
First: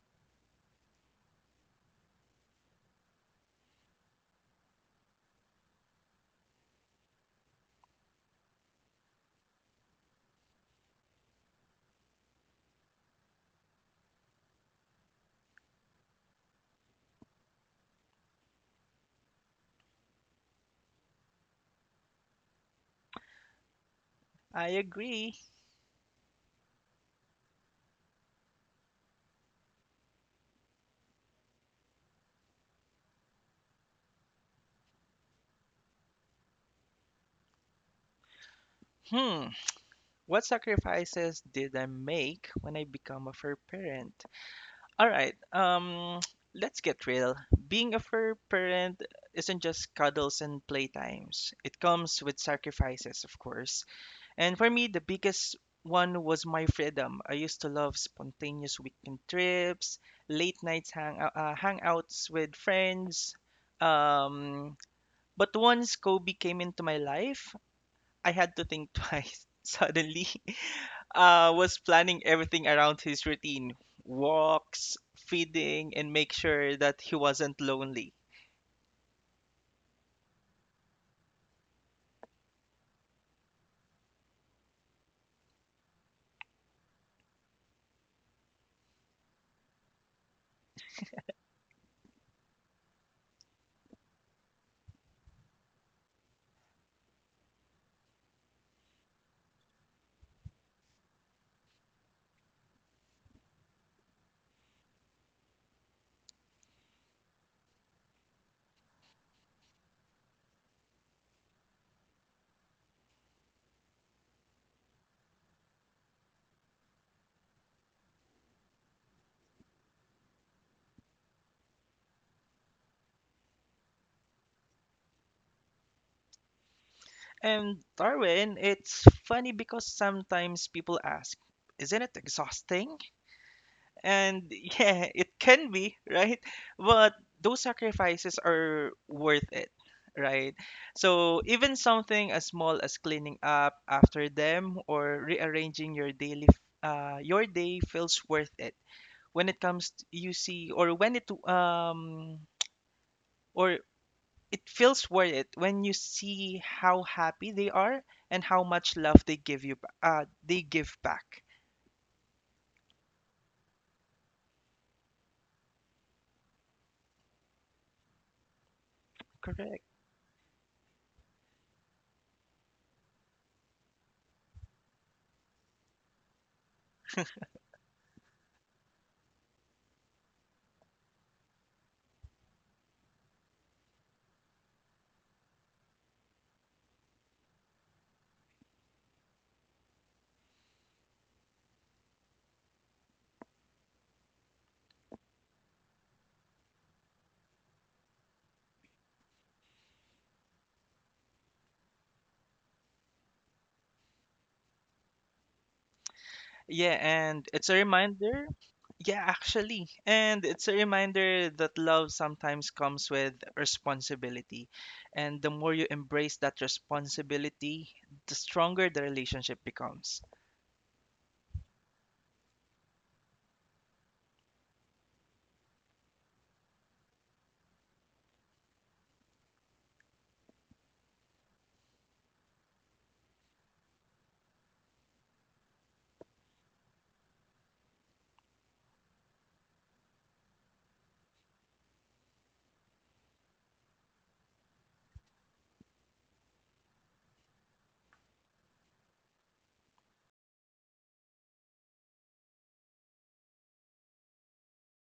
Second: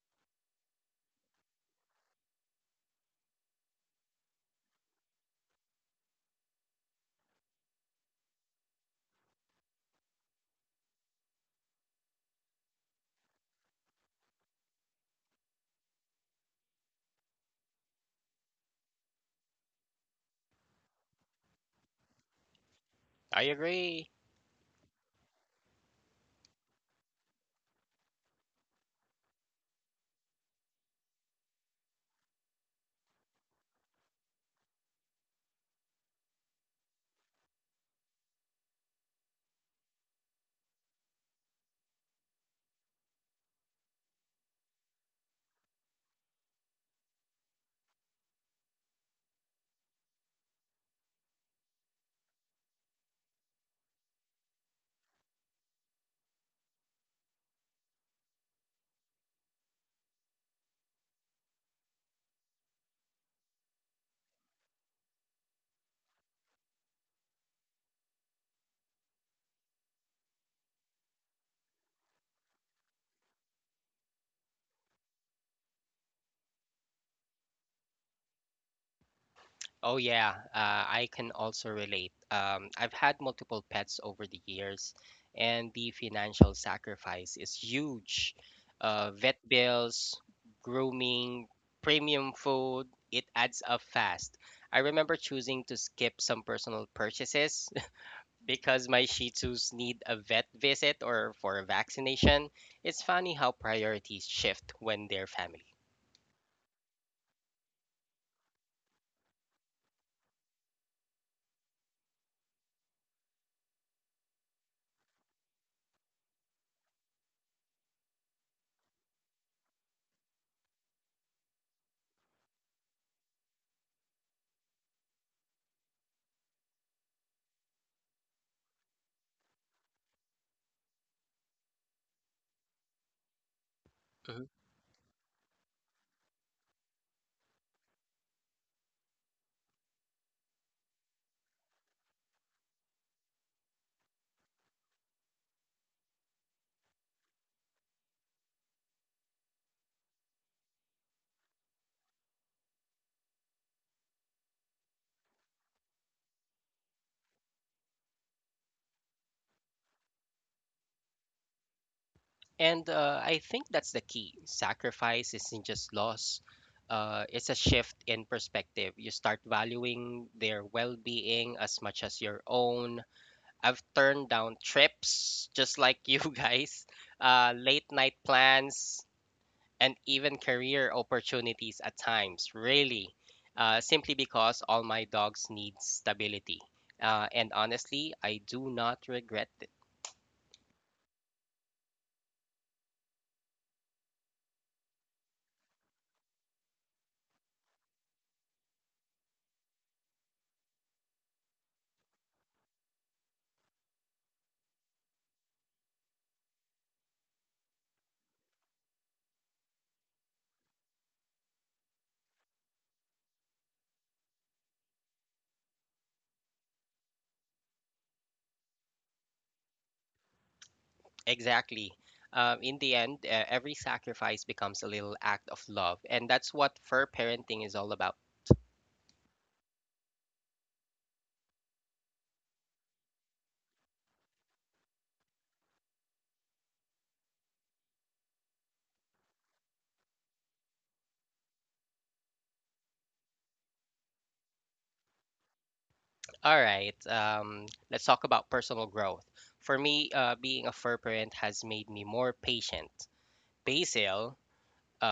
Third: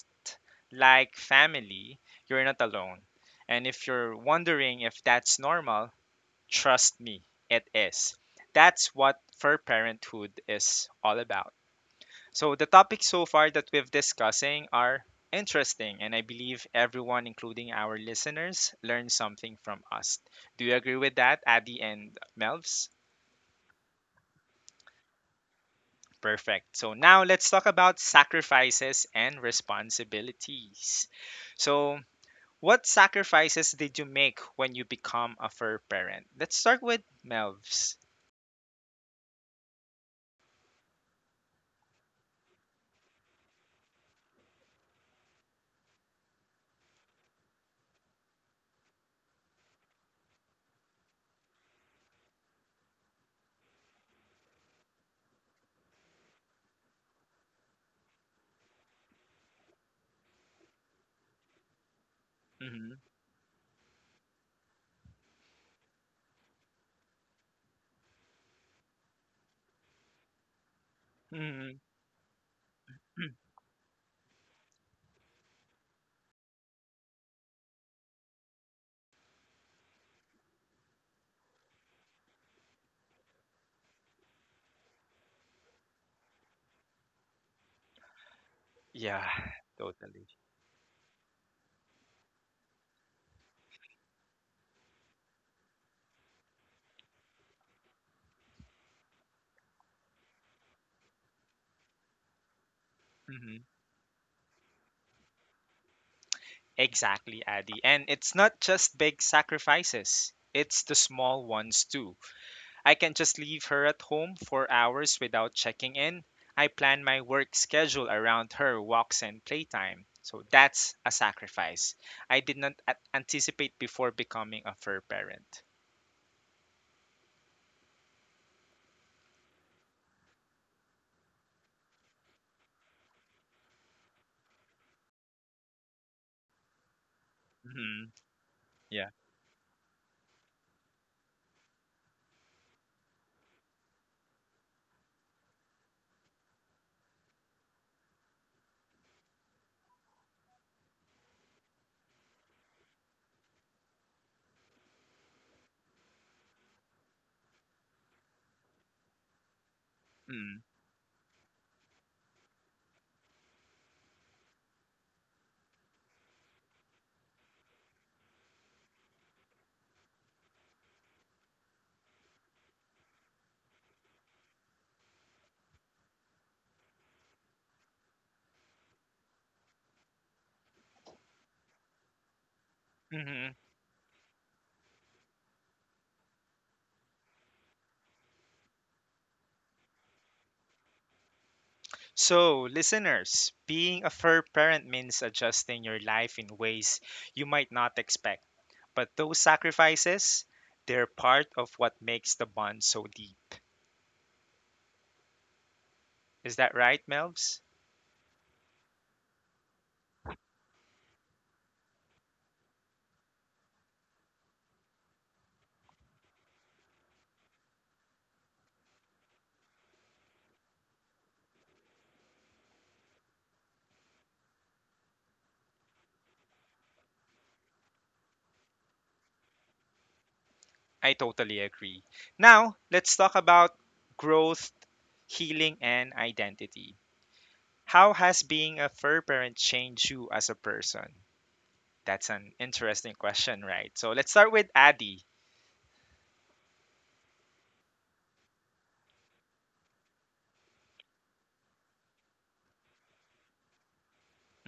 like family, you're not alone. And if you're wondering if that's normal, trust me, it is. That's what fur parenthood is all about. So the topics so far that we've discussing are interesting and I believe everyone including our listeners learned something from us. Do you agree with that, Adi and Melvs?
I agree.
I agree.
Perfect. So now let's talk about sacrifices and responsibilities. So what sacrifices did you make when you become a fur parent? Let's start with Melvs.
Hmm. What sacrifices did I make when I become a fur parent? All right. Let's get real. Being a fur parent isn't just cuddles and playtimes. It comes with sacrifices, of course. And for me, the biggest one was my freedom. I used to love spontaneous weekend trips, late nights hangouts with
Hmm.
friends. Um, but once Kobe came into my life, I had to think twice. Suddenly, was
Hmm.
planning everything around his routine, walks, feeding, and make sure that he wasn't lonely.
Oh, yeah, I can also relate. I've had multiple pets over the years, and the financial sacrifice is huge.
Yeah,
Vet bills,
totally.
grooming, premium food, it adds up fast. I remember choosing to skip some personal purchases because my Shih Tzus need a vet visit or for a vaccination. It's funny how
Mm-hmm.
priorities shift when they're family.
Exactly, Addy. And it's not just big sacrifices, it's the small ones too. I can just leave her at home for hours without checking in. I plan my work schedule around her walks and playtime. So that's a sacrifice I did not anticipate before becoming a fur parent.
And Darwin, it's funny because sometimes people ask, isn't it exhausting? And
Mhm.
yeah, it can be, right? But those
Hmm.
sacrifices are
Yeah.
worth it, right? So even something as small as cleaning up after them or rearranging your daily your day feels worth it when it comes to you see or when it or it feels worth it when you see how happy they are and how much love they give you they
Mm-hmm.
give back.
And I think that's the key. Sacrifice isn't just loss, it's a shift in perspective. You start
Correct.
valuing their well being as much as your own. I've turned down trips, just like you guys, late night plans, and even career opportunities at times, really,
Mm-hmm.
simply because all my dogs need stability. And honestly, I do not regret it.
So, listeners, being a fur parent means adjusting your life in ways you might not expect. But those sacrifices, they're part of what makes the bond so deep.
Yeah,
Is that
and
right,
it's a
Melvs?
reminder. Yeah, actually. And it's a reminder that love sometimes comes with responsibility. And the more you embrace that responsibility, the stronger the relationship becomes.
Exactly. In the end, every sacrifice becomes a little act of love, and that's what fur parenting is all about.
I totally agree. Now, let's talk about growth, healing, and identity. How has being a fur parent changed you as a person? That's an interesting question, right? So, let's start with Addy.
All right, let's talk about personal growth. For me, being a fur parent has made me more patient. Basil,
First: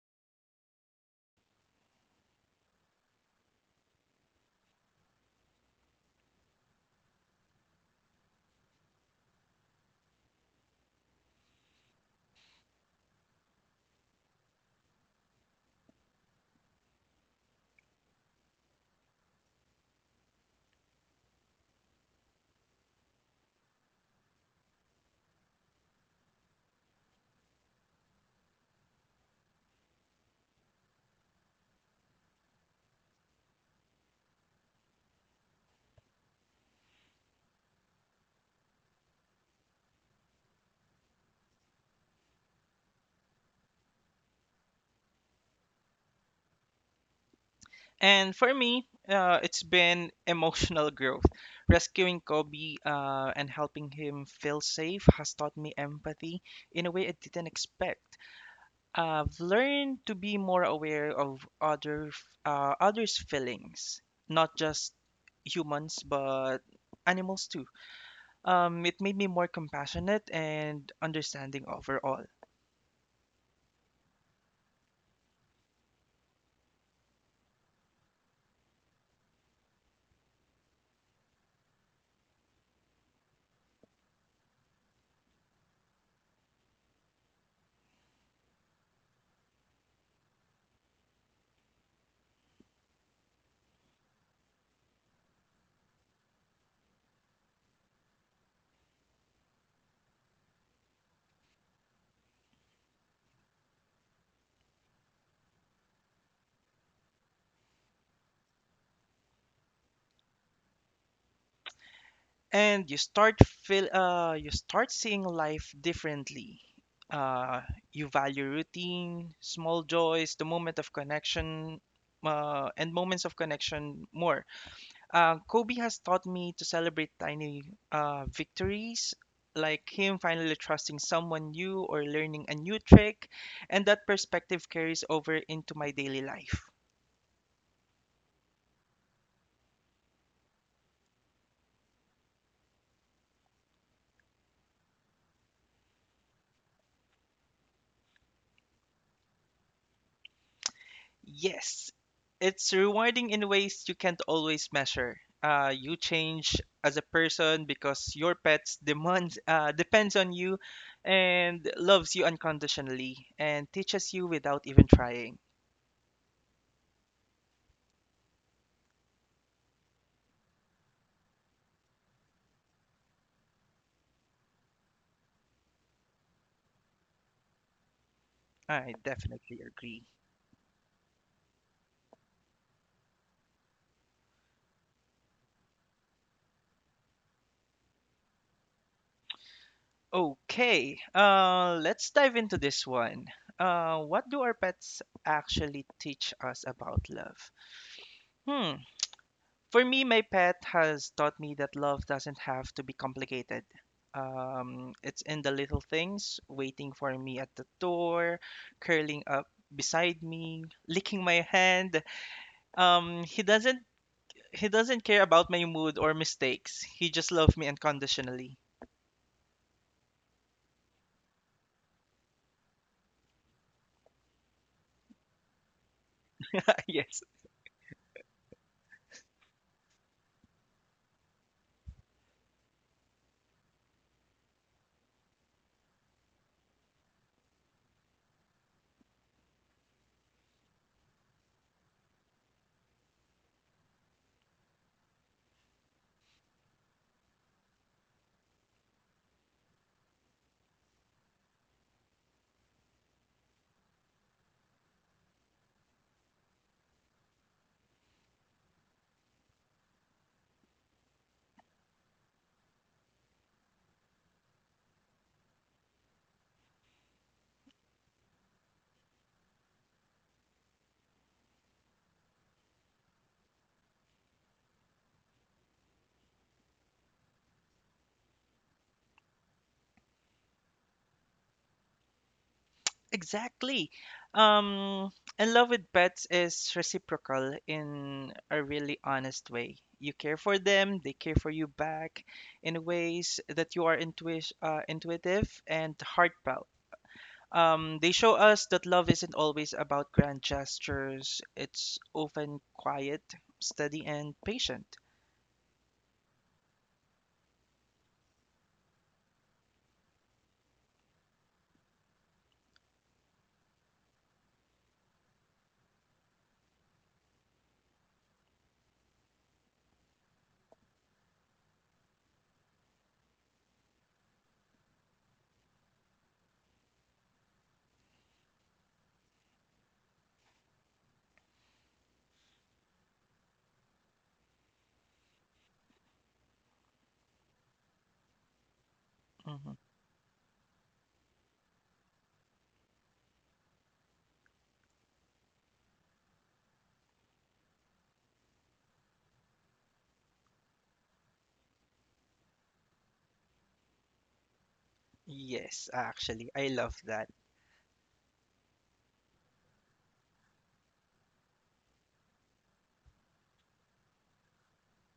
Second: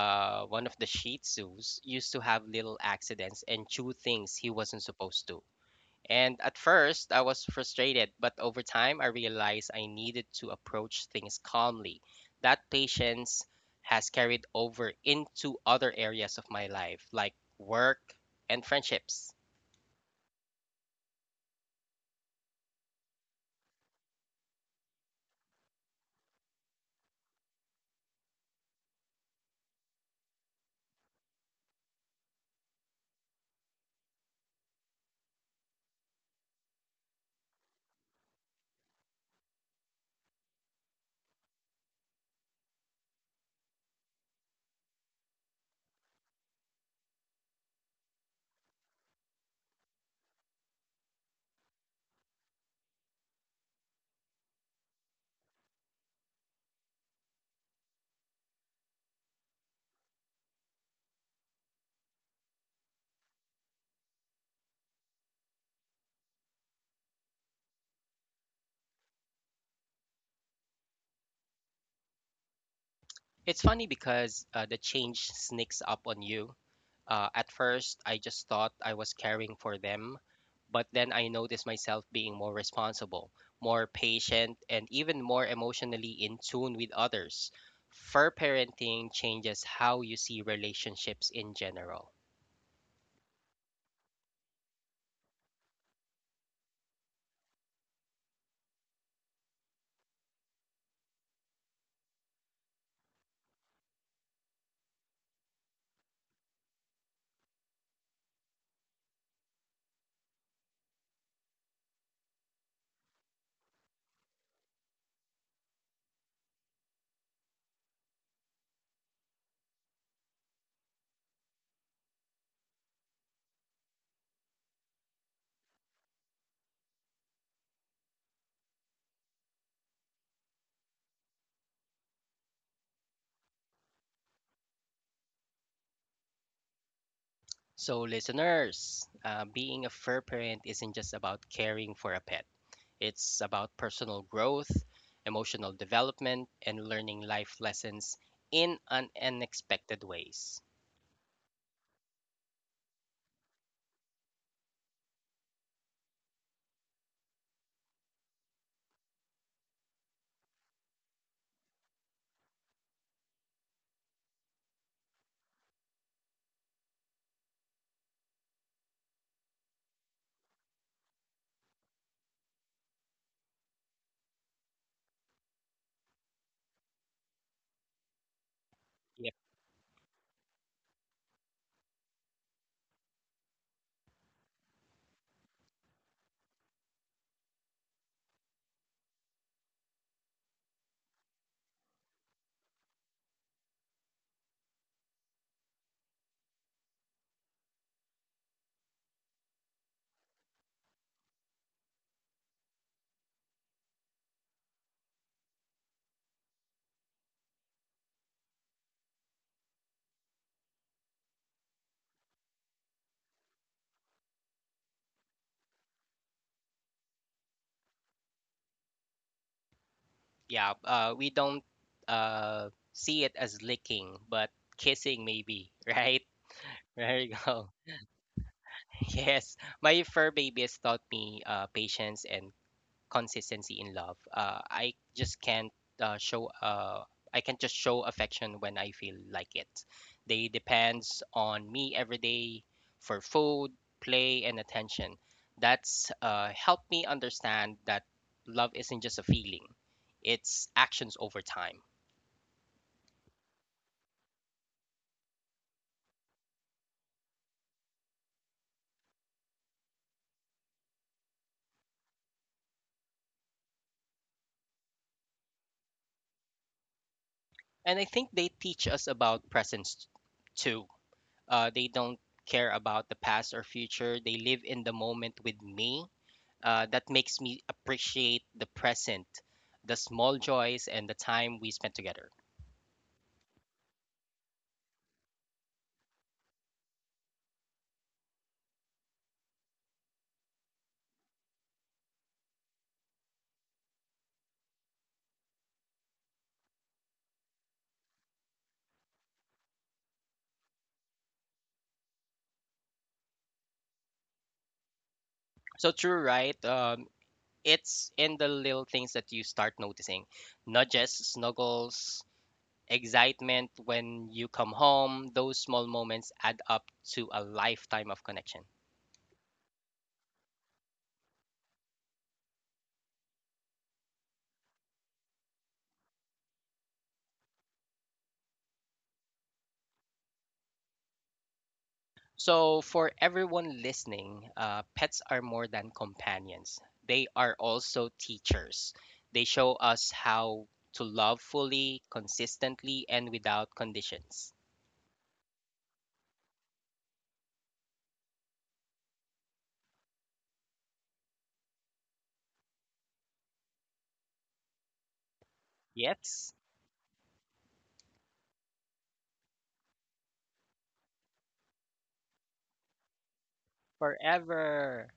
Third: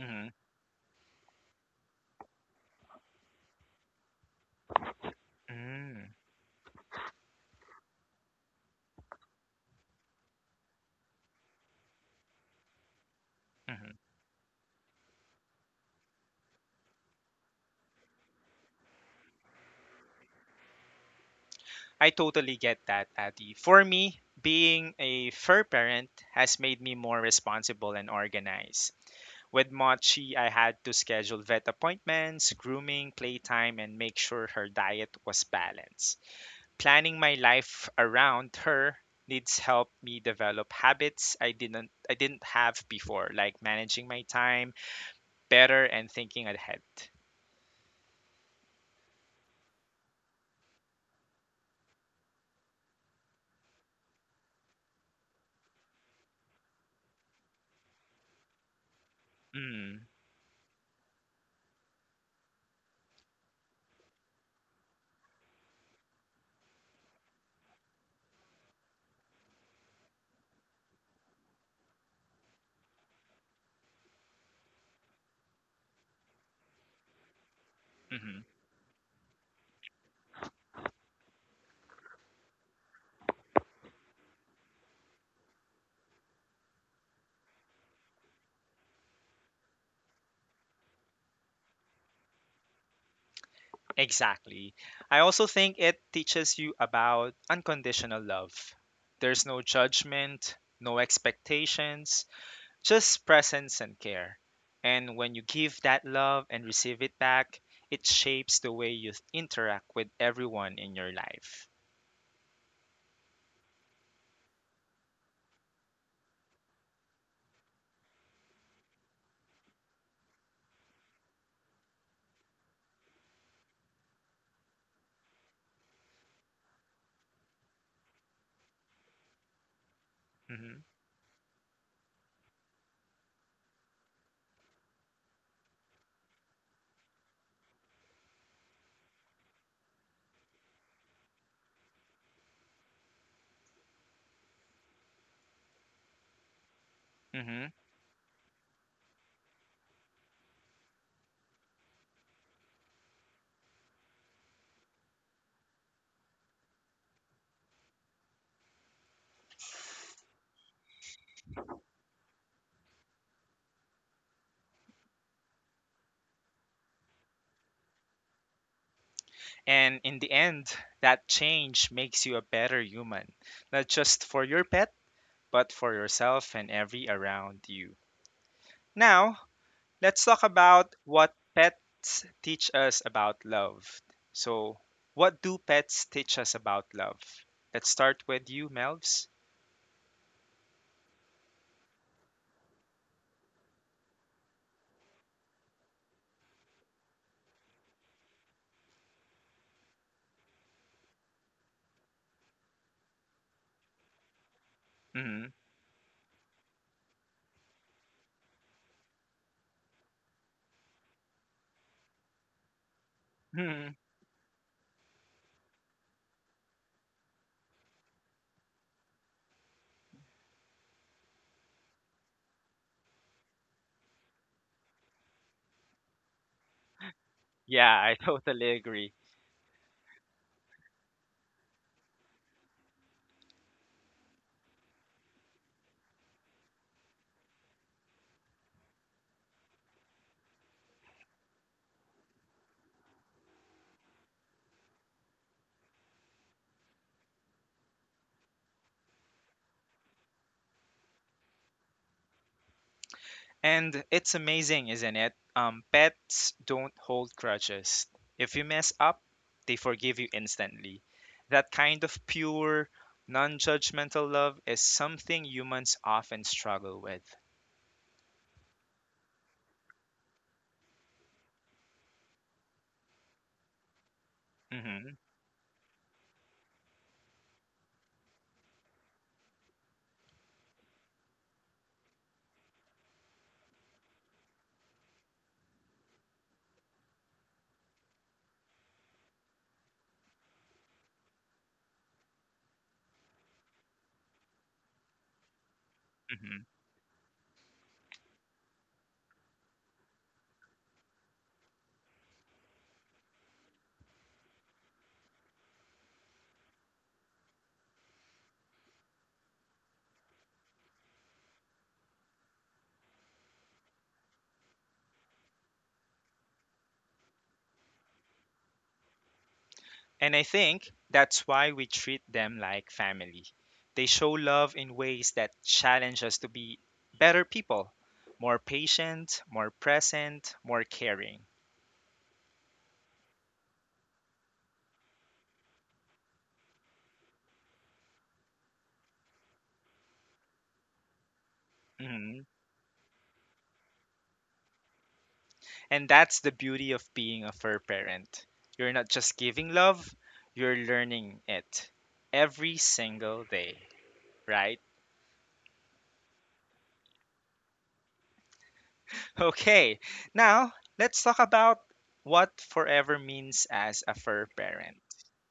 Mm-hmm.
one of the Shih Tzus, used to have little accidents and chew things he wasn't supposed to.
Mm-hmm.
And at first, I was frustrated, but over time, I realized I needed to approach things calmly. That patience has carried over into other areas of my life, like work and friendships.
I totally get that, Adi. For me, being a fur parent has made me more responsible and organized. With Mochi, I had to schedule vet appointments, grooming, playtime, and make sure her diet was balanced. Planning my life around her needs helped me develop habits I didn't have before, like managing my time better and thinking ahead.
And for me, it's been emotional growth. Rescuing Kobe and helping him feel safe has taught me empathy in a way I didn't expect. I've
Mm,
learned to be more aware of others' feelings, not just humans, but animals too. It made me more compassionate and understanding overall.
It's funny because the change sneaks up on you. At first,
mhm.
I just thought I was caring for them, but then I noticed myself being more responsible, more patient, and even more emotionally in tune with others. Fur parenting changes how you see relationships in general.
Exactly. I also think it teaches you about unconditional love. There's no judgment, no expectations, just presence and care. And when you give that love and receive it back, it shapes the way you interact with everyone in your life.
And you start seeing life differently. Uh, you value routine, small joys, the moment of connection, and moments of connection more. Kobe has taught me to celebrate tiny victories, like him
Hmm.
finally trusting someone new or learning a new trick, and that perspective carries over into my daily life.
So, listeners, being a fur parent isn't just about caring for a pet, it's about personal growth, emotional development, and learning
Hmm.
life lessons in an unexpected ways. Yep.
Yes, it's rewarding in ways you can't always measure. You change as a person because your pets demands depends on you and loves you unconditionally and teaches you without even trying.
And in the end, that change makes you a better human, not just for your pet, but for yourself and every around you.
I
Now,
definitely
let's
agree.
talk about what pets teach us about love. So, what do pets teach us about love? Let's start with you, Melvs.
Okay, let's dive into this one. What do our pets actually teach us about love? Hmm. For me, my pet has taught me that love doesn't have to be complicated.
Hmm.
It's in the little things, waiting for me at the door, curling up beside me, licking my hand. Um, he
Hmm.
doesn't he doesn't care about my mood or mistakes. He just loves me unconditionally.
Yeah, we don't see it as licking, but kissing maybe, right? There
Yes.
you
Yeah,
go.
I totally agree.
Yes, my fur baby has taught me patience and consistency in love. I just can't show I can just show affection when I feel like it. They depends on me every day for food, play, and attention. That's helped me understand that love isn't just a feeling; it's actions over time.
And it's amazing, isn't it? Pets don't hold grudges. If you mess up, they forgive you instantly. That kind of pure, non judgmental love is something humans often struggle with.
And I think they teach us about presence too. They don't care about the past or future. They live
Hmm.
in the moment with me. That makes me appreciate the present, the small joys, and the time we spent together.
Exactly. Um, and love with pets is reciprocal in a really honest way. You care for them, they care for you back in ways that you are intuitive and
Hmm.
heartfelt. They show us that love isn't always about grand gestures, it's often quiet, steady, and patient.
So true, right? It's in the little things that you start noticing, nudges, snuggles, excitement when you come home. Those small moments add up to a lifetime of connection.
And I think that's why we treat them like family. They show love in ways that challenge us to be better people, more patient, more present, more caring.
So, for everyone listening, pets are more than companions. They are also teachers. They show
Mhm.
us how to love fully,
Mhm.
consistently, and without conditions.
And that's the beauty of being a fur parent. You're not just giving love, you're learning it every single day, right?
Yes, actually,
Yes,
I love that.
Okay, now let's talk about what forever means as a fur parent.
forever.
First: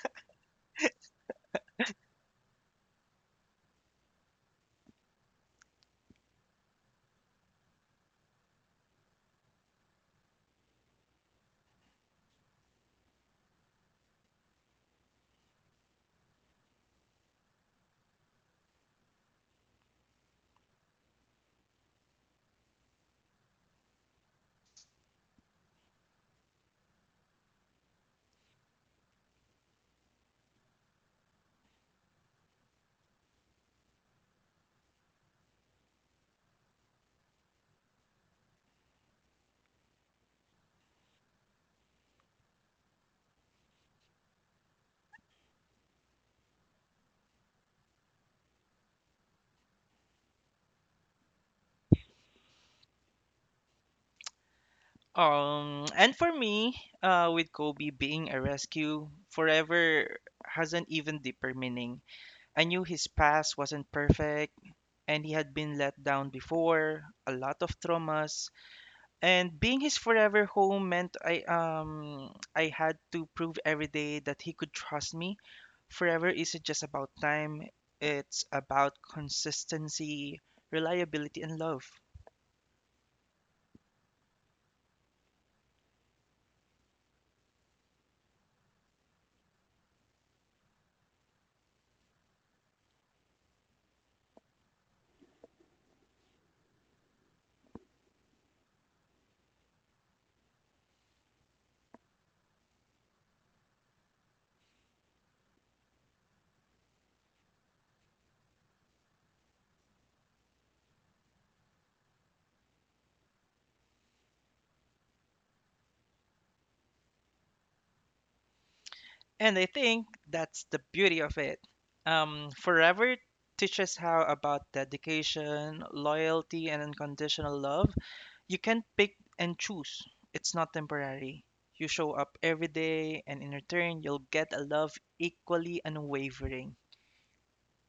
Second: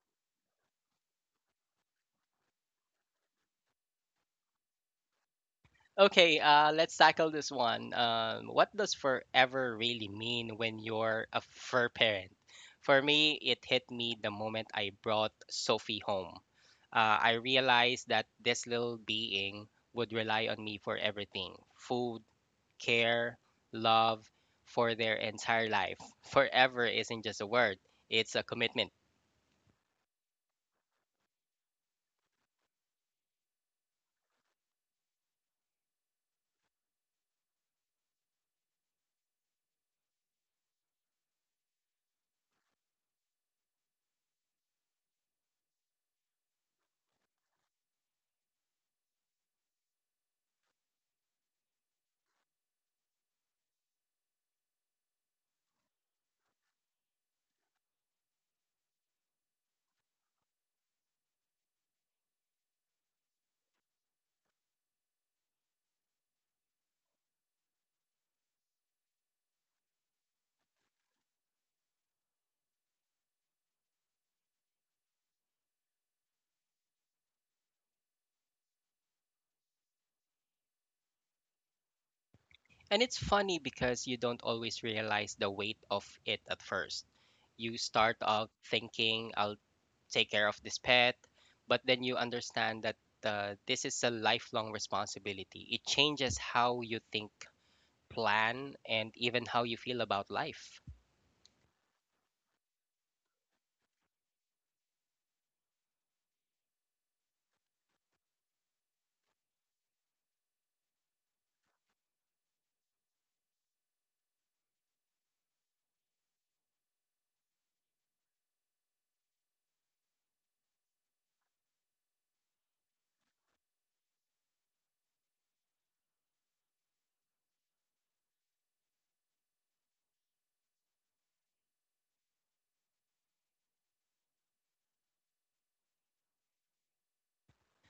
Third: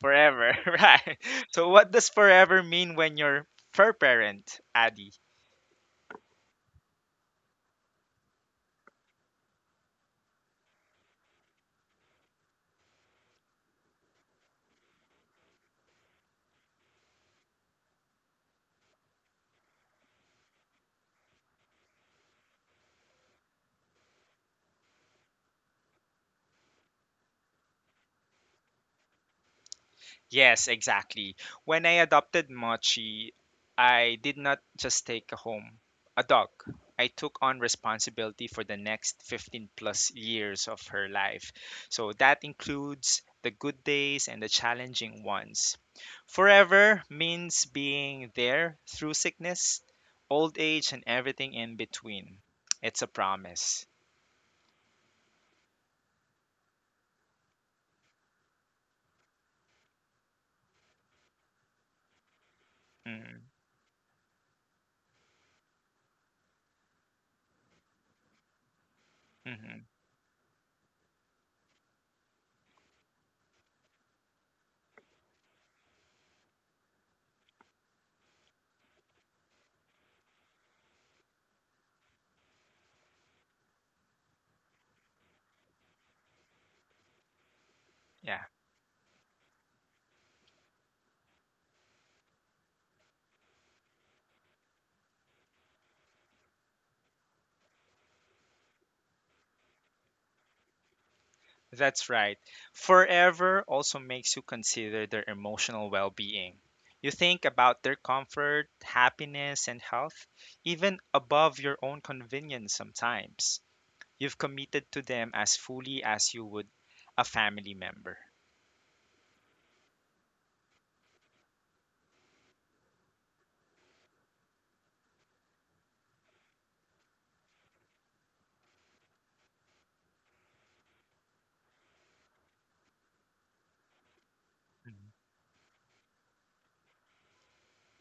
Forever, right. So what does forever mean when you're fur parent, Adi?
Okay, let's tackle this one. What does forever really mean when you're a fur parent? For me, it hit me the moment I brought Sophie home. I realized that this little being would rely on me for everything, food, care, love, for their entire life. Forever isn't just a word, it's a commitment.
Yes, exactly. When I adopted Mochi, I did not just take a home, a dog. I took on responsibility for the next 15 plus years of her life. So that includes the good days and the challenging ones. Forever means being there through sickness, old age, and everything in between. It's a promise.
And for me, with Kobe being a rescue, forever has an even deeper meaning. I knew his
Mm.
past wasn't perfect, and he had been let down before, a lot of traumas, and
Mhm.
being his forever home meant I had to prove every day that he could trust me. Forever isn't just about time; it's about consistency, reliability, and love.
And it's funny because you don't always realize the weight of it at first. You start
Yeah,
out thinking I'll take care of this pet, but then you understand that this is a lifelong responsibility. It changes how you think, plan, and even how you feel about life.
that's right. Forever also makes you consider their emotional well being. You think about their comfort, happiness, and health, even above your own convenience sometimes. You've committed to them as fully as you would a family member.
And I think that's the beauty of it. Forever teaches how about dedication, loyalty, and unconditional love. You can pick and choose. It's not temporary. You show up every day, and in return, you'll get a love
Mhm.
equally unwavering.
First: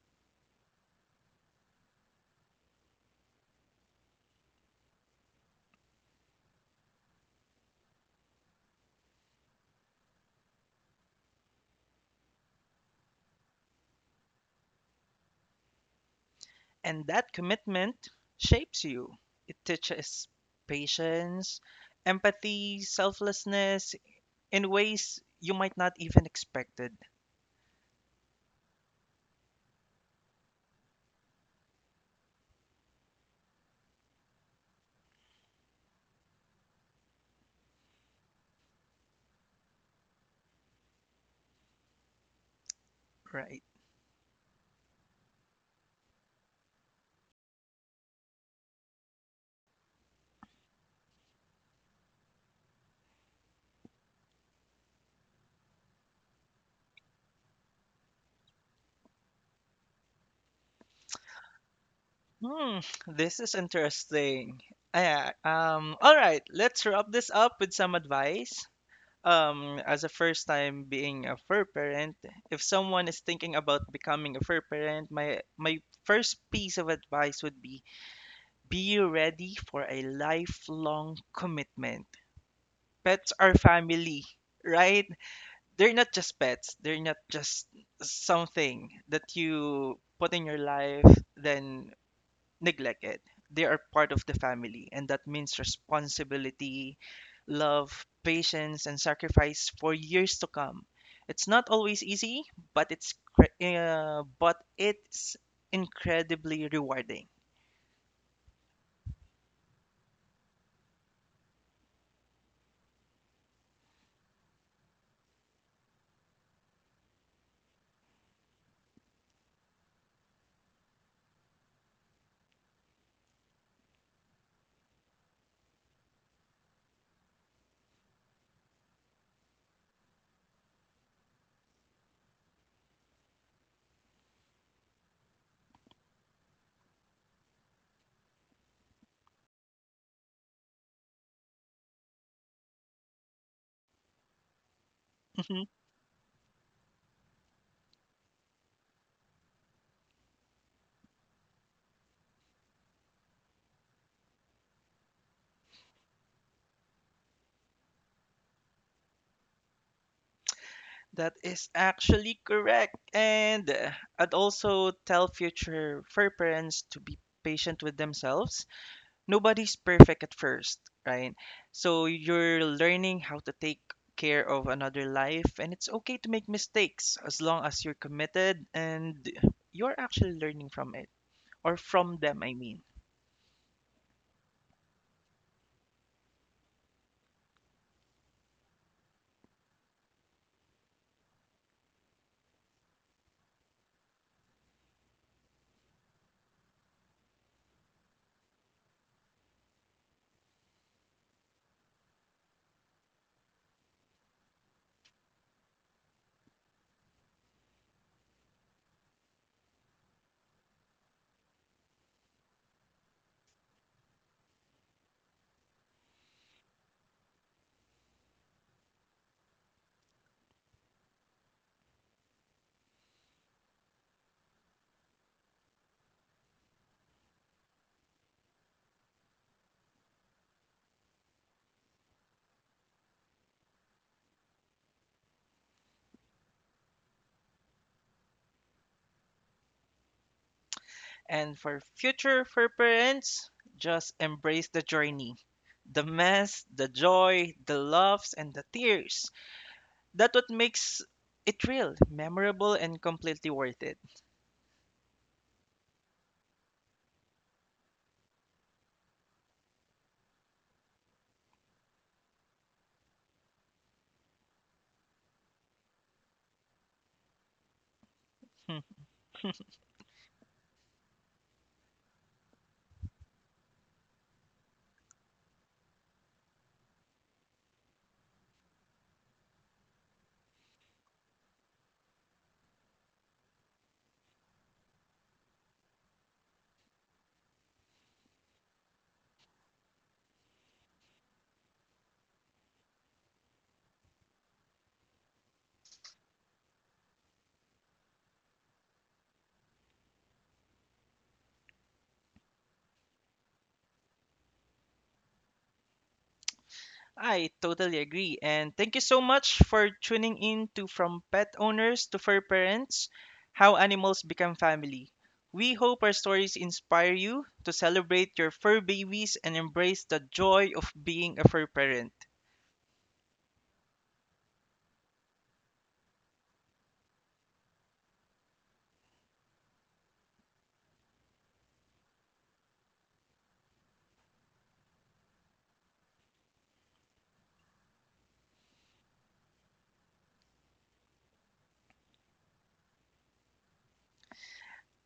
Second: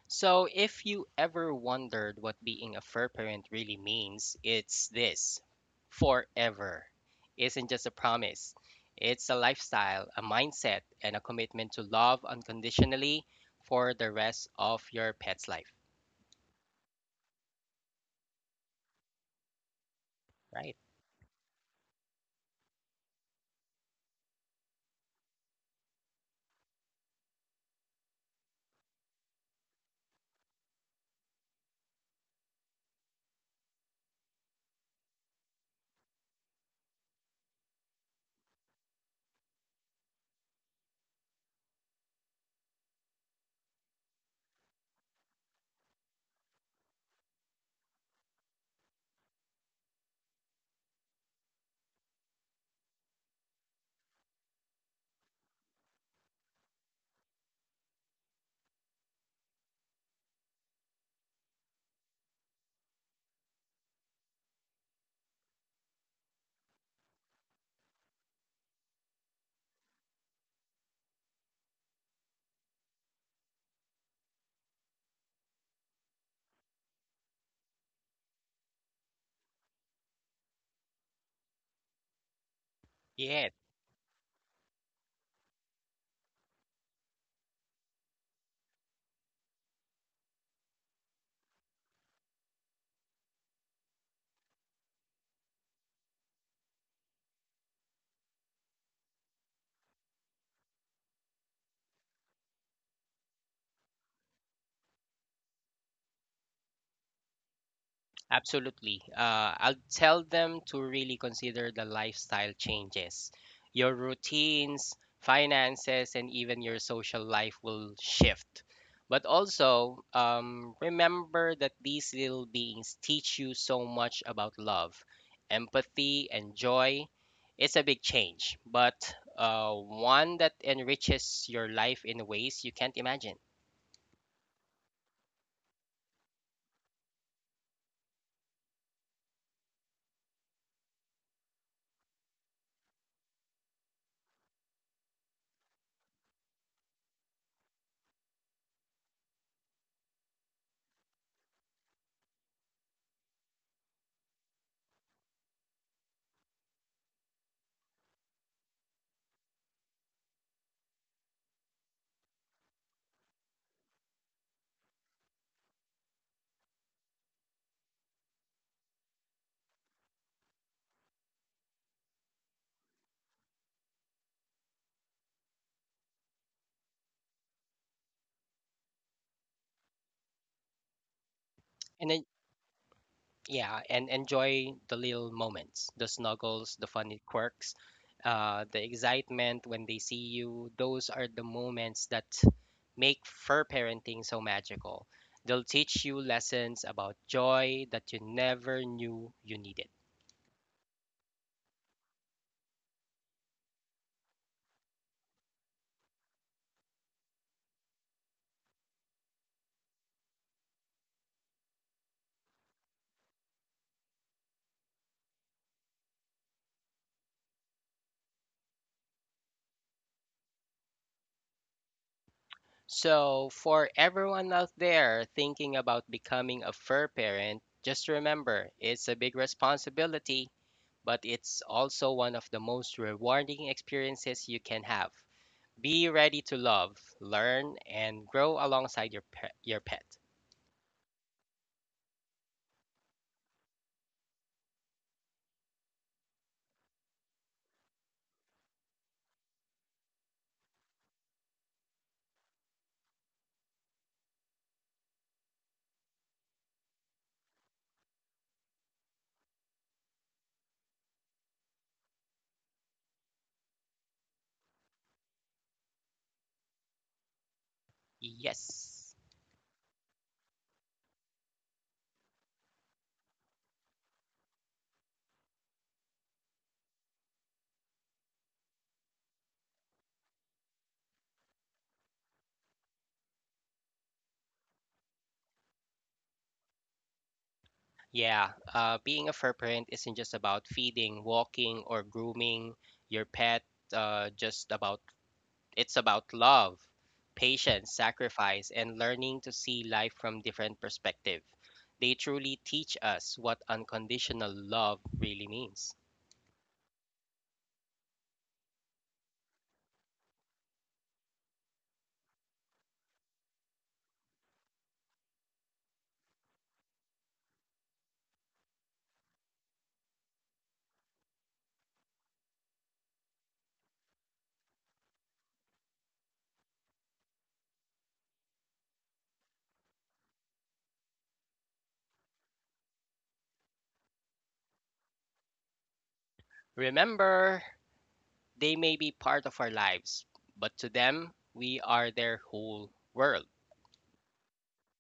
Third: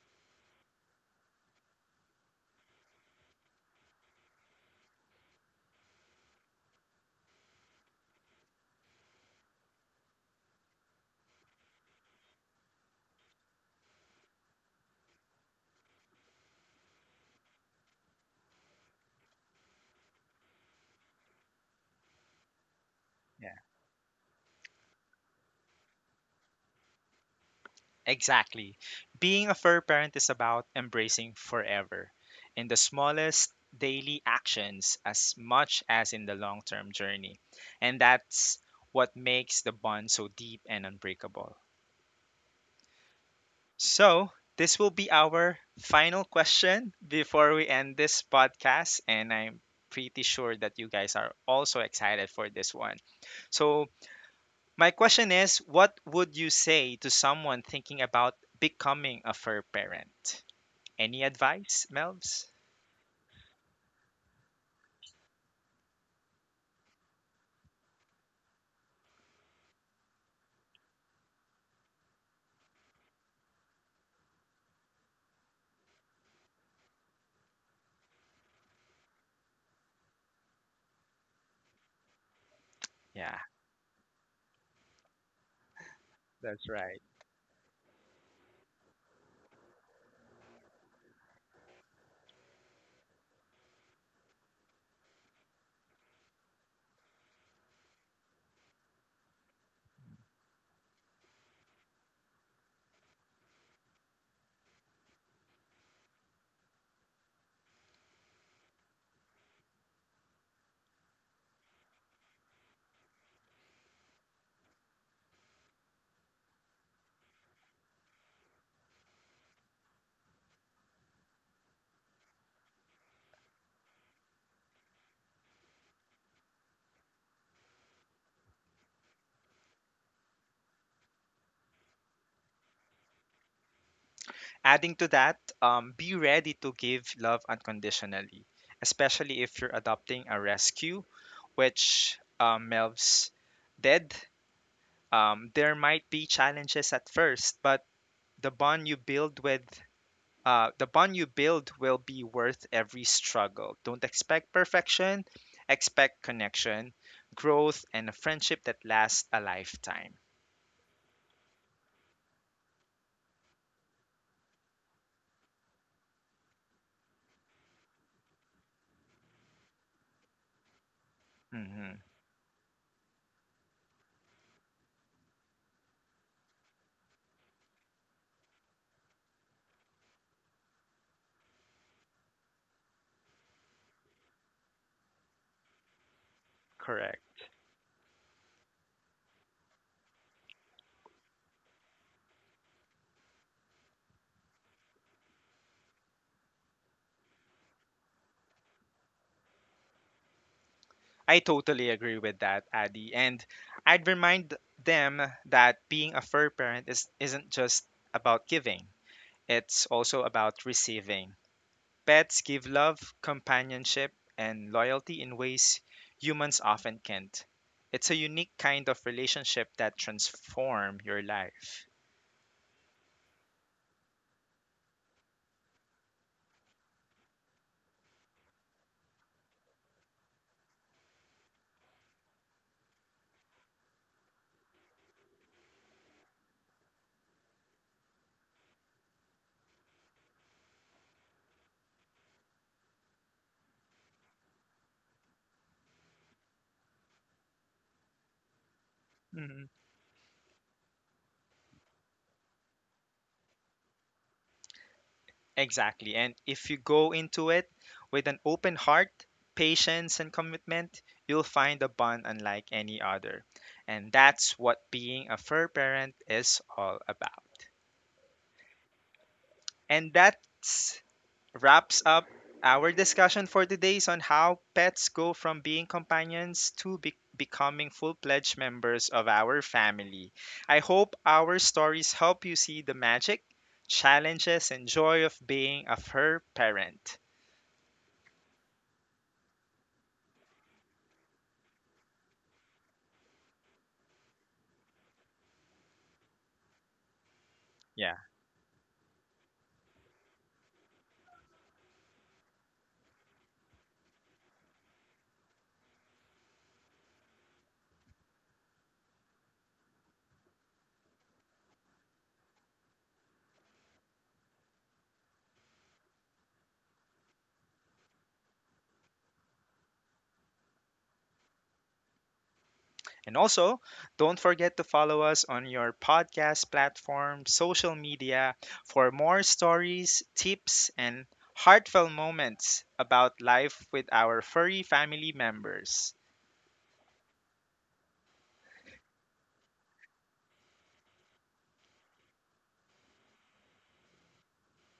So if you ever wondered what being a fur parent really means, it's this. Forever isn't just a promise, it's a lifestyle, a mindset, and a commitment to love unconditionally for the rest of your pet's life,
And that commitment shapes you. It teaches
right?
patience, empathy, selflessness in ways you might not even expected,
Exactly. Being a fair parent is about embracing forever in the smallest daily actions as much as in the long term journey. And that's what makes the bond so deep and unbreakable.
right?
So, this will be our final question before we end this podcast. And I'm pretty sure that you guys are also excited for this one. So, my question is what would you say to someone thinking about becoming a fur parent? Any advice, Melvs?
Hmm, this is interesting. Yeah, all right, let's wrap this up with some advice. As a first time being a fur parent, if someone is thinking about becoming a fur parent, my first piece of advice would be ready for a lifelong commitment. Pets
Yeah,
Yeah.
are family, right? They're not just
that's
pets. They're
right.
not just something that you put in your life, then neglected. They are part of the family, and that means responsibility, love, patience, and sacrifice for years to come. It's not always easy, but but it's incredibly rewarding.
Absolutely. I'll tell them to really consider the lifestyle changes. Your routines, finances, and even your social life will shift. But also, remember that these little beings teach you so much about love, empathy, and joy. It's a big change, but one that enriches your life in ways you can't imagine.
Adding to that, be ready to give love unconditionally, especially if you're adopting a rescue, which Melvs did.
Mhm.
There might be challenges at first, but the bond you build with the bond you build will be worth every struggle. Don't expect perfection, expect connection, growth, and a friendship that lasts a lifetime.
That is actually correct. And I'd also tell future fur parents to be patient with themselves. Nobody's perfect at first, right?
Hmm.
So you're learning how to take care of another life, and it's okay to make mistakes as long as you're committed and you're actually learning from it or
And
from
then
them, I mean.
yeah, and enjoy the little moments, the snuggles, the funny
Correct.
quirks, the excitement when they see you. Those are the moments that make fur parenting so magical. They'll teach you lessons about joy that you never knew you needed.
I totally agree with that, Adi. And I'd remind them that being a fur parent isn't just about giving, it's also about receiving. Pets give love, companionship, and loyalty in ways humans often can't. It's a unique kind of relationship that transform your life.
So for everyone out there thinking about becoming a fur parent, just remember it's a big responsibility, but it's also one of the most rewarding experiences you can have. Be ready to love, learn, and grow alongside your pet.
And for future for parents, just embrace the journey. The mess, the joy, the laughs, and the tears.
Mm-hmm.
That's what makes it real, memorable, and completely worth it.
Exactly. And if you go into it with an open heart, patience, and commitment, you'll find a bond unlike any other. And that's what being a fur parent is all about.
Yes.
And that wraps up our discussion for today is on how pets go from being companions to becoming full-fledged members of our family. I hope our stories help you see the magic, challenges, and joy of being a fur parent.
Yeah. Being a fur parent isn't just about feeding, walking, or grooming your pet. Just about It's about love, patience,
Yeah.
sacrifice, and learning to see life from different perspective. They truly teach us what unconditional love really means.
I totally agree. And thank you so much for tuning in to From Pet Owners to Fur Parents, How Animals Become Family. We hope our stories inspire you to celebrate your fur babies and embrace the joy of being a fur parent.
And also, don't forget to follow us on your podcast platform, social media for more stories, tips, and heartfelt moments about life with our furry family members.
Remember, they may be part of our lives, but to them, we are their whole world.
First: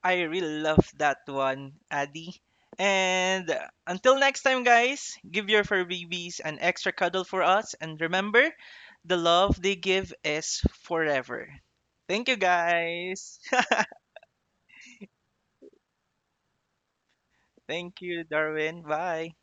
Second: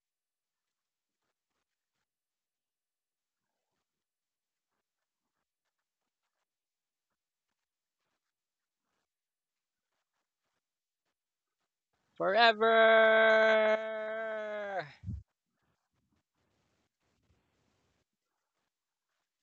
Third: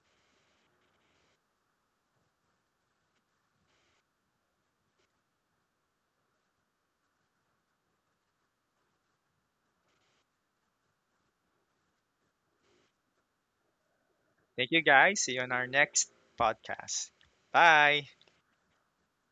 I really love that one, Addy. And until next time, guys, give your fur babies an extra cuddle for us. And remember, the love they give is forever. Thank you, guys.
Thank
Forever
you guys. See you on our next podcast.
Thank
Bye.
you, Darwin. Bye.